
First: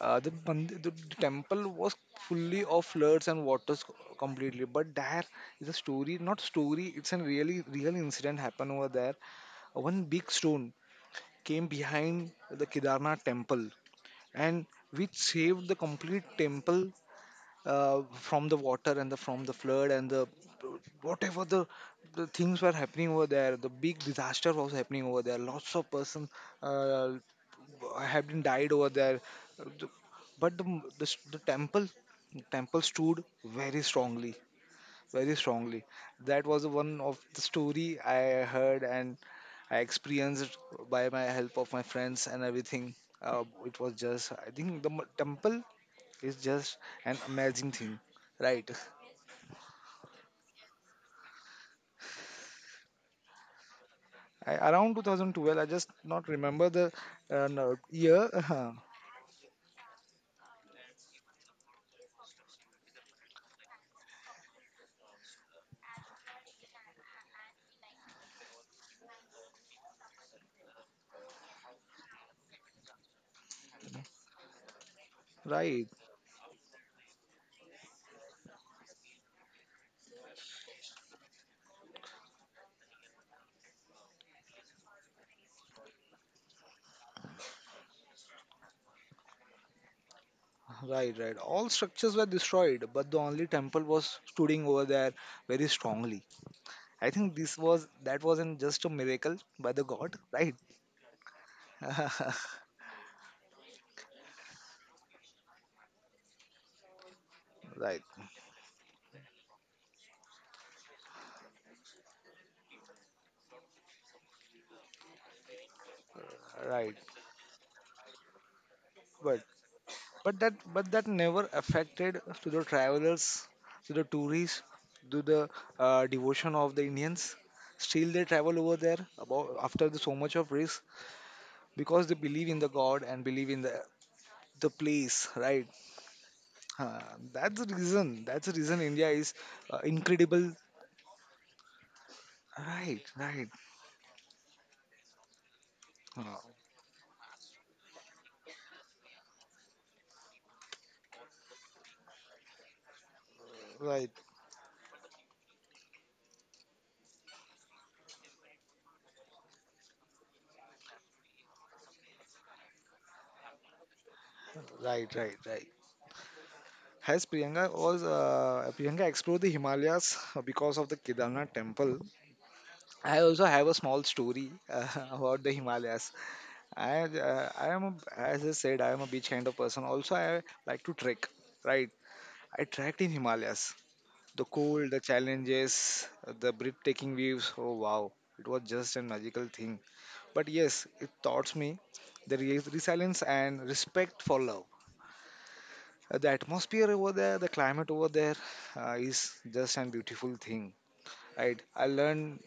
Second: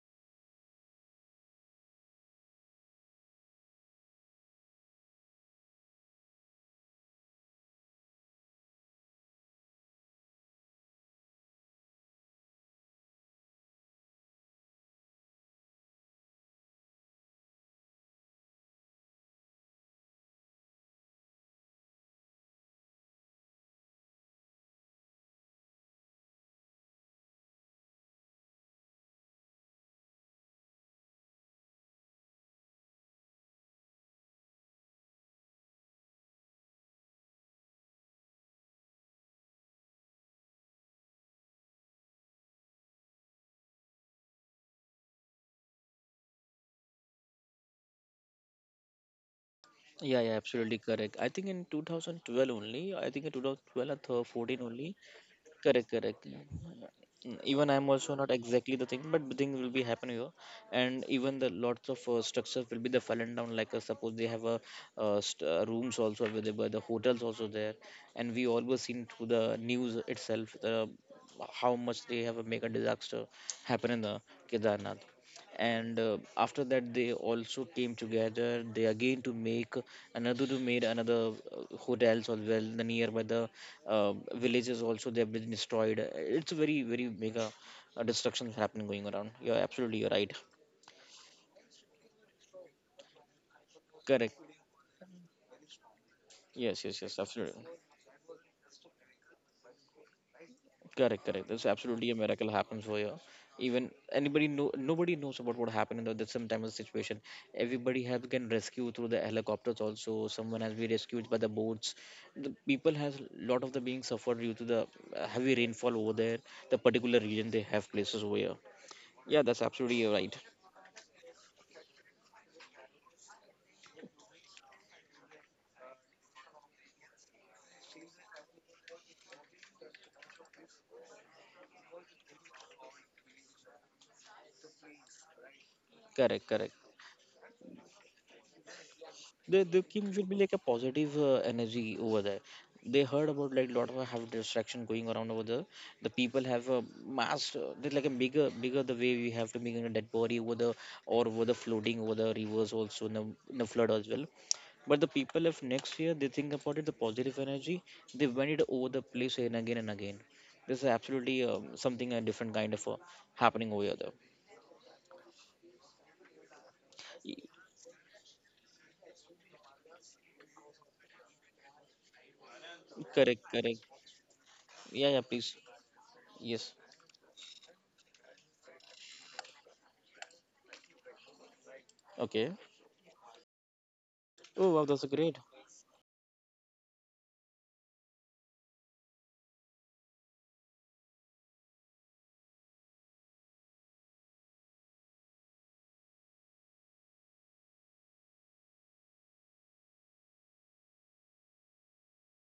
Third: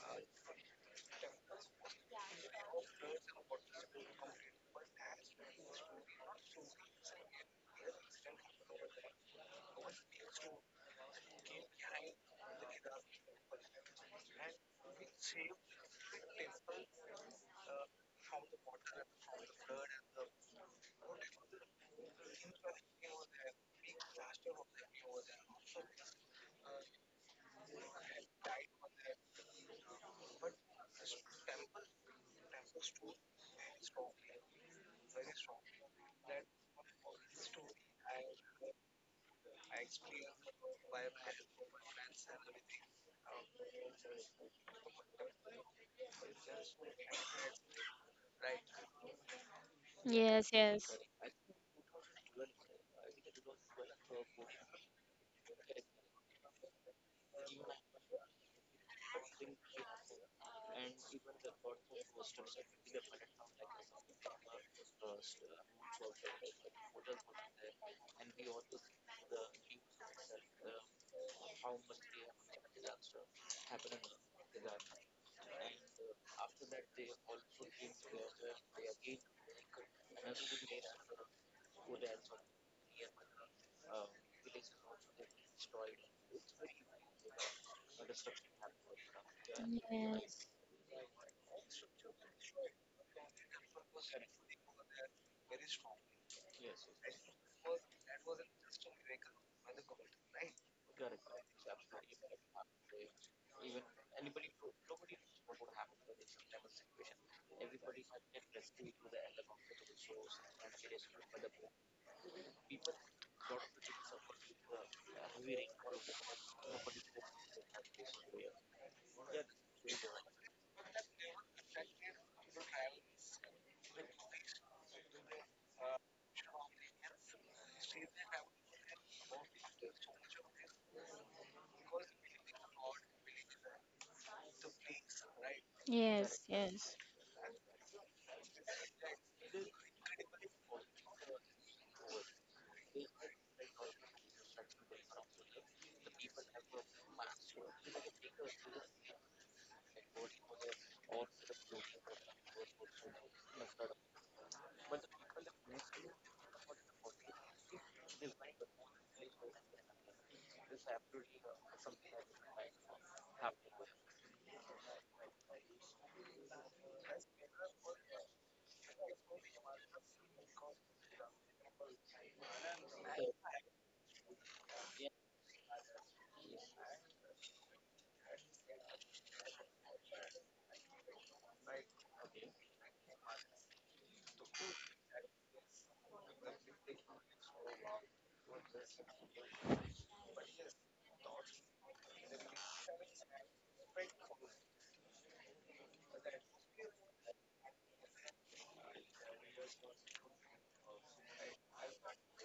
C: the temple was fully of floods and completely, but there is a story, not story, it's a really real incident happened over there. One big stone came behind the Kedarnath temple and which saved the complete temple uh, from the water and the from the flood and the whatever the things were happening over there. The big disaster was happening over there, lots of person, uh, have been died over there. The- But the m- the, s- the temple, temple stood very strongly, very strongly. That was one of the story I heard and I experienced by my help of my friends and everything. It was just, I think the temple is just an amazing thing, right?
B: yes,
A: Yeah, yeah,
B: yes,
A: absolutely
B: yes, yes,
A: correct. I think in 2012 only, I think in 2012 or
C: I,
A: 14
C: around
A: only.
C: 2012, I just
A: Correct,
C: not
A: correct.
C: remember the
A: Mm, even
C: no,
A: I'm also
C: year.
A: not exactly the thing, but the thing will be happening here, and even the lots of structures will be the fallen down. Like suppose they have a rooms also available, the hotels also there, and we always seen through the news itself the how much they have a mega disaster happen in the Kedarnath.
C: Right?
A: And after that they also came together they again to make another to made another hotels as well, the nearby the villages also they have been destroyed. It's a very very mega destruction happening going around, you're absolutely you're right.
C: Right, right. All structures were destroyed, but the only temple was
A: Correct.
C: stooding over there very strongly.
A: Yes, yes,
C: I
A: yes,
C: think this
A: absolutely.
C: was, that wasn't just a miracle by the god, right?
A: Correct, correct, there's absolutely a miracle happens over here. Even anybody know, nobody knows about what happened in the that sometimes situation.
C: Right,
A: Everybody has been rescued through the helicopters, also someone has been rescued by the boats. The people has lot of the being suffered due to the heavy rainfall over there, the
C: right.
A: particular region they have places over here.
C: But
A: Yeah, that's absolutely right.
C: but that never affected to the travelers, to the tourists, to the devotion of the Indians. Still, they travel over there about after the, so much of risk, because they believe in the god and believe in the place, right?
A: Correct,
B: yes,
A: correct.
C: Huh, that's the reason. That's the reason India is
A: They keep will be
C: incredible.
A: like a positive energy over there.
C: Right,
A: They heard
C: right,
A: about like lot of have distraction going around over there. The
C: uh,
A: people have a mass, they're like a bigger, bigger the way we have to make a dead body over the or over the floating over the rivers also in the flood as
C: right,
A: well. But the people of next year, they think about it, the positive energy, they went it over the place and again and again. This is absolutely something a different kind of happening over here. Though.
C: right, right, right. Has
A: Y-
C: Priyanka was Priyanka explored the Himalayas because of the Kedarnath temple? I also
A: Correct,
C: have a
A: correct.
C: small story
A: Yeah, yeah,
C: about the
A: please.
C: Himalayas.
A: Yes.
C: I am a, as I said, I am a beach kind of person. Also, I like to trek. Right,
A: Okay.
C: I trekked in Himalayas. The
A: Oh, wow,
C: cold, the
A: that's great.
C: challenges, the breathtaking views. Oh wow, it was just a magical thing. But yes, it taught me the resilience and respect for love. The atmosphere over there, the climate over there, is just a beautiful thing. Right?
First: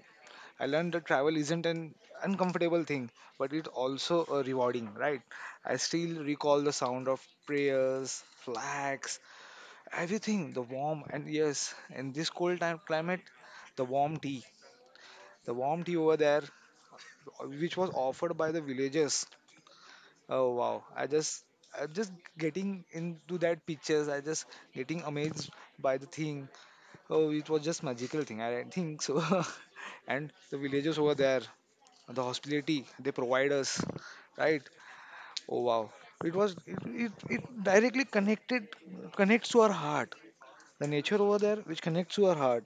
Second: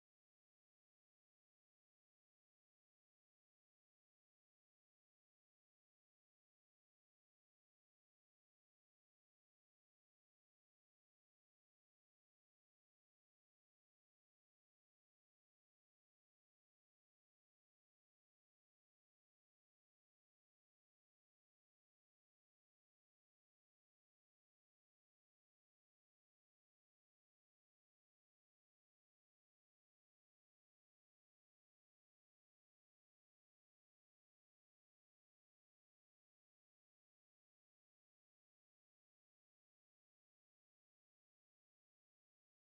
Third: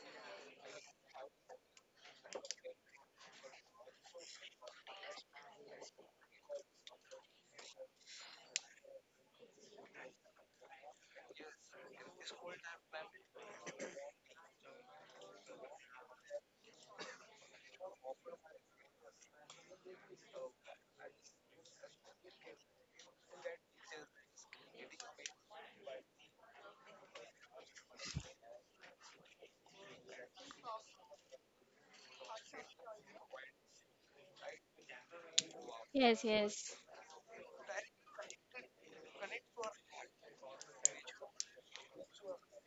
C: I learned that travel isn't an uncomfortable thing, but it's also a rewarding. Right? I still recall the sound of prayers, flags, everything, the warm and yes, in this cold time climate, the warm tea, the warm tea over there, which was offered by the villagers. Oh wow! I just, I'm just getting into that pictures. I just getting amazed by the thing. Oh, it was just magical thing. I think so. And the villagers over there, the hospitality they provide us, right? Oh wow! It was
B: yes,
C: it, it, it directly connected connects to our heart. The nature over there, which connects to our heart,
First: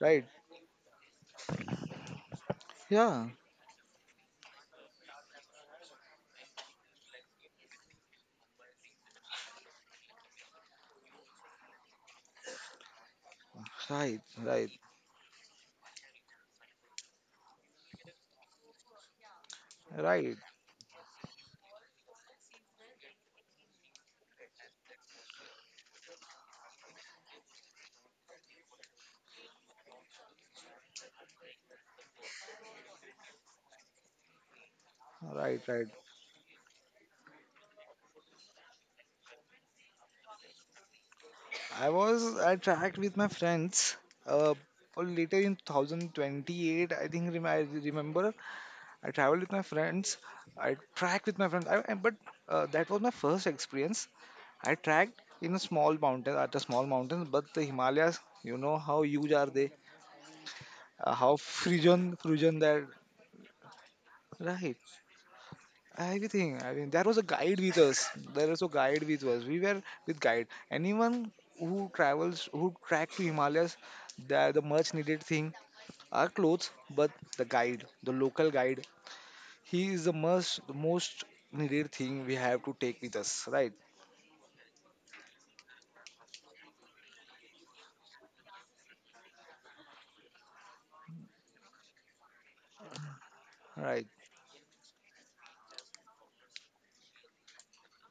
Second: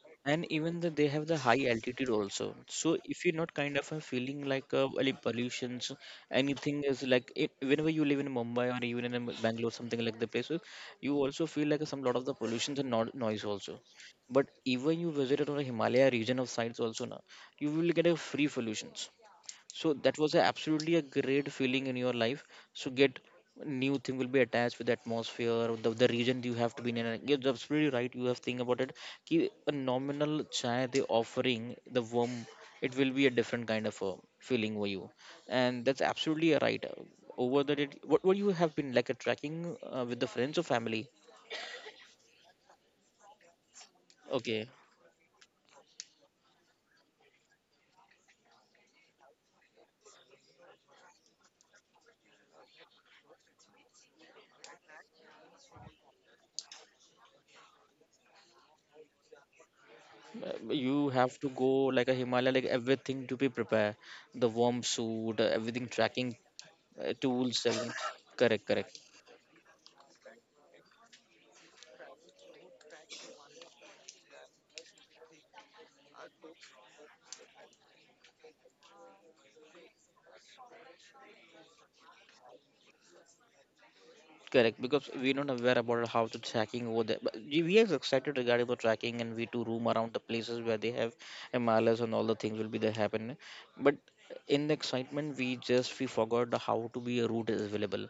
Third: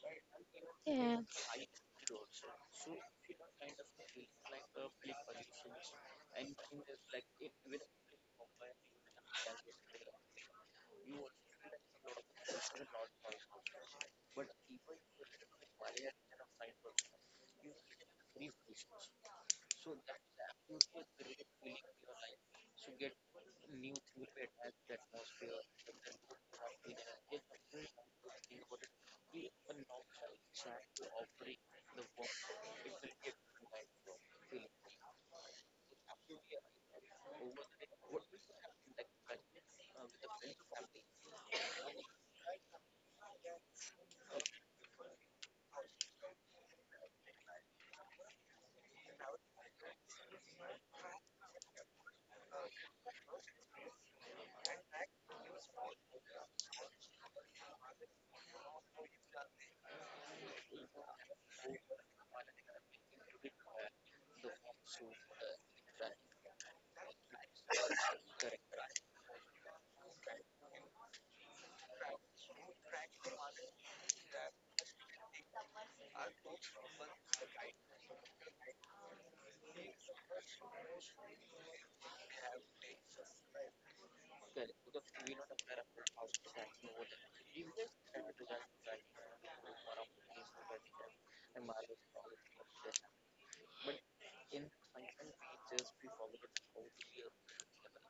C: right?
A: And even the, they have the high altitude also, so if
C: Yeah,
A: you're not kind of feeling like any pollutions anything is like it, whenever you live in Mumbai or even in Bangalore something like the places, you also feel like some lot of the pollutions and noise also.
C: right,
A: But
C: right,
A: even you visit on a Himalaya region of sites also now, you will get a free pollutions. So that was
C: right,
A: a absolutely a great feeling in your life. So get new thing will be attached with the atmosphere, the region you have to be in, and you're absolutely right, you have think about it कि a nominal chai they offering the worm, it will be a different kind of a feeling for you.
C: right,
A: And
C: right.
A: that's absolutely right. Over that, it what you have been like a trekking with the friends or family?
C: I was at track with my friends. Uh,
A: Okay,
C: later in 2028, I think I remember I traveled with my friends. I tracked with my friends. But that was my first experience. I tracked in a small mountain, at a small mountain, but the Himalayas, you know how huge are they?
A: you have
C: How
A: to go like a
C: frozen,
A: Himalaya,
C: frozen
A: like
C: that,
A: everything to be prepared, the
C: right?
A: warm suit, everything, tracking
C: Everything. I mean, there was a guide
A: tools
C: with
A: and
C: us. There was a
A: correct, correct.
C: guide with us. We were with guide. Anyone who travels, who trek to Himalayas, the much needed thing are clothes, but the guide, the local guide, he is the most needed thing we have to take with us. Right.
A: Correct, because we don't aware about how to tracking over there, but we are excited regarding the tracking and we to roam around the places where they have mls and all the things will be there happen. But
C: Right.
A: in the excitement we just we forgot the how to be a route is available.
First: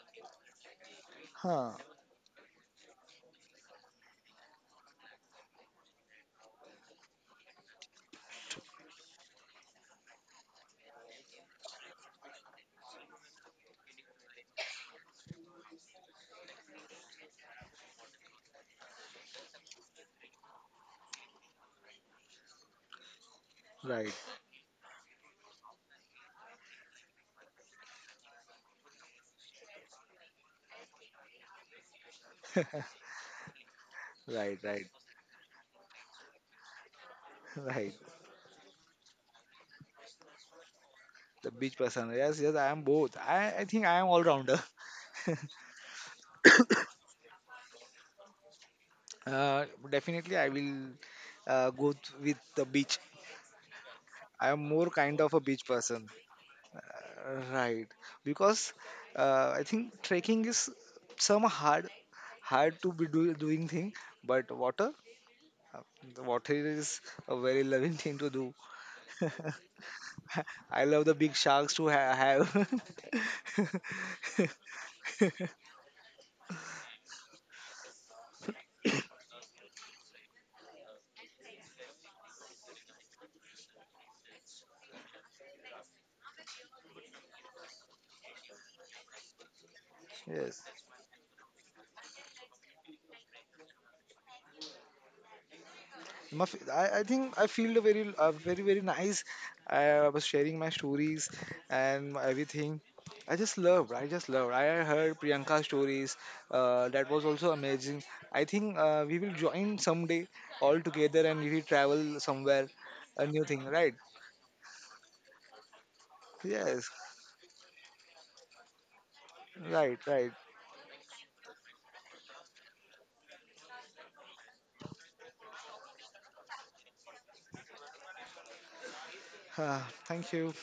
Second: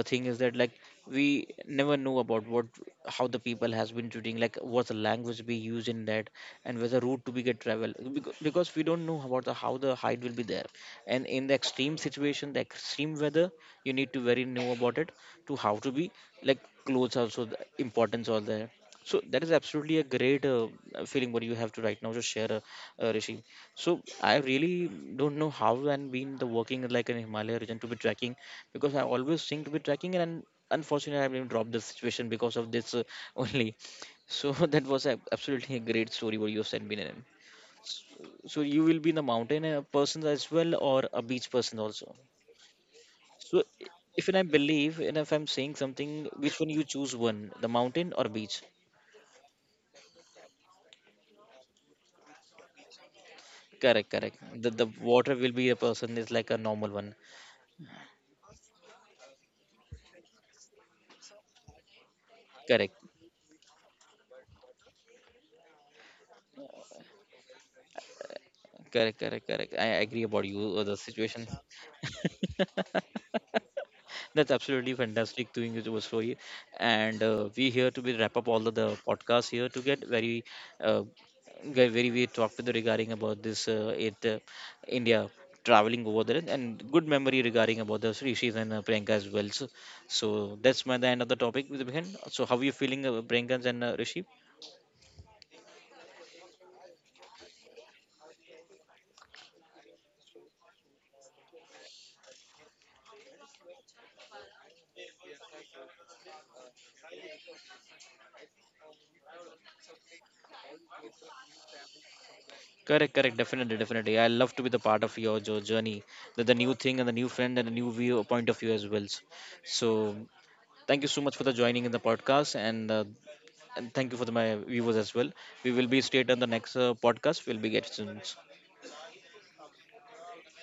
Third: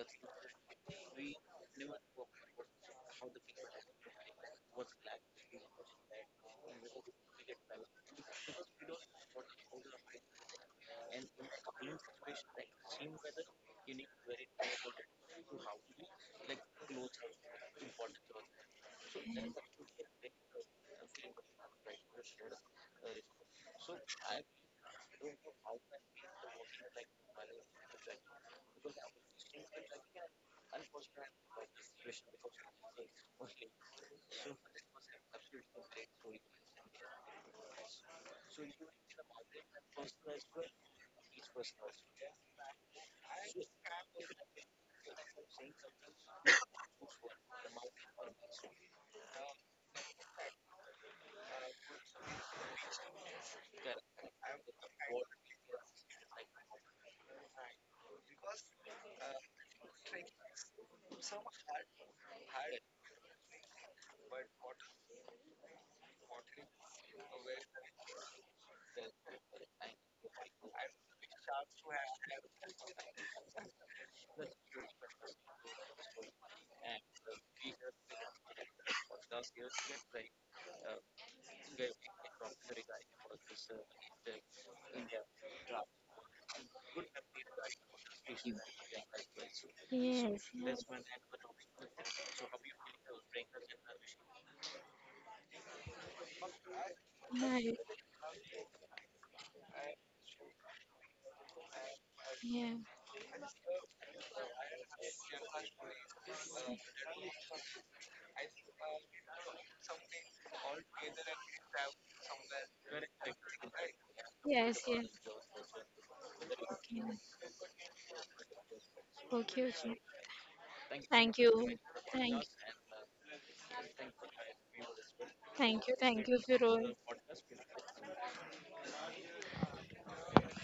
A: The thing is that like we
C: Huh.
A: never know about what how the people has been treating, like what's the language we use in that, and whether route to be get travel, because we don't know about the how the height will be there. And in the extreme situation, the extreme weather, you need to very know about it to how to be like clothes also the importance all there. So that is absolutely a great feeling what you have to right now just share Rishi. So
C: Right.
A: I really don't know how and been the working like in Himalaya region to be tracking, because I always think to be tracking, and unfortunately I've been dropped this situation because of this only. So
C: Right.
A: that
C: Right.
A: was absolutely a great story what you have sent me in.
C: Right.
A: So you will be the mountain person as well or a beach
C: The
A: person
C: beach person.
A: also.
C: Yes. Yes. I am both.
A: So
C: I think I am all
A: if and I
C: rounder.
A: believe and if I'm saying something, which one you choose one, the mountain or beach?
C: Definitely, I will with the beach.
A: Correct, correct.
C: I am
A: The
C: more kind
A: water
C: of a
A: will
C: beach
A: be a
C: person.
A: person is like a normal one.
C: Right, because I think trekking is some hard, hard to
A: Correct,
C: be doing thing, but water, the water is a very loving thing to do.
A: correct, correct, correct. I agree about you
C: I
A: the
C: love the big
A: situation.
C: sharks to
A: That's
C: have.
A: absolutely fantastic doing it was for you. And we here to be wrap up all of the podcasts here to uh, get very we talked with regarding about this it India traveling over there and good memory regarding about the Rishis and Priyanka as well. So,
B: yes,
A: so
C: Yes,
B: yes,
A: that's my
B: yes.
A: the end of the topic with Bihan. So how are you feeling, Priyanka and Rishi?
C: my, I think I
B: Right.
C: feel a very very, very nice. I was sharing my stories and
B: Yeah.
C: everything. I just loved. I heard Priyanka's stories. That was also amazing. I think we will join someday all together and we will travel somewhere,
A: Correct,
C: a
A: correct,
C: new thing,
A: definitely,
C: right?
A: definitely. I love to be
B: Yes,
A: the part
B: yes.
A: of your journey, the new
C: Yes,
A: thing
B: Okay.
A: and the new friend and the new view point of view as well.
B: Okay, okay.
C: right,
A: So
C: right.
A: thank you so much
B: Thank
A: for the
B: you.
A: joining in the
B: Thank you.
A: podcast, and thank you for the, my viewers as well. We
B: Thank
A: will
B: you.
A: be
B: Thank
A: straight
B: you,
A: on the next
B: Firoz.
A: podcast. We'll be getting soon.
C: Ah, thank you.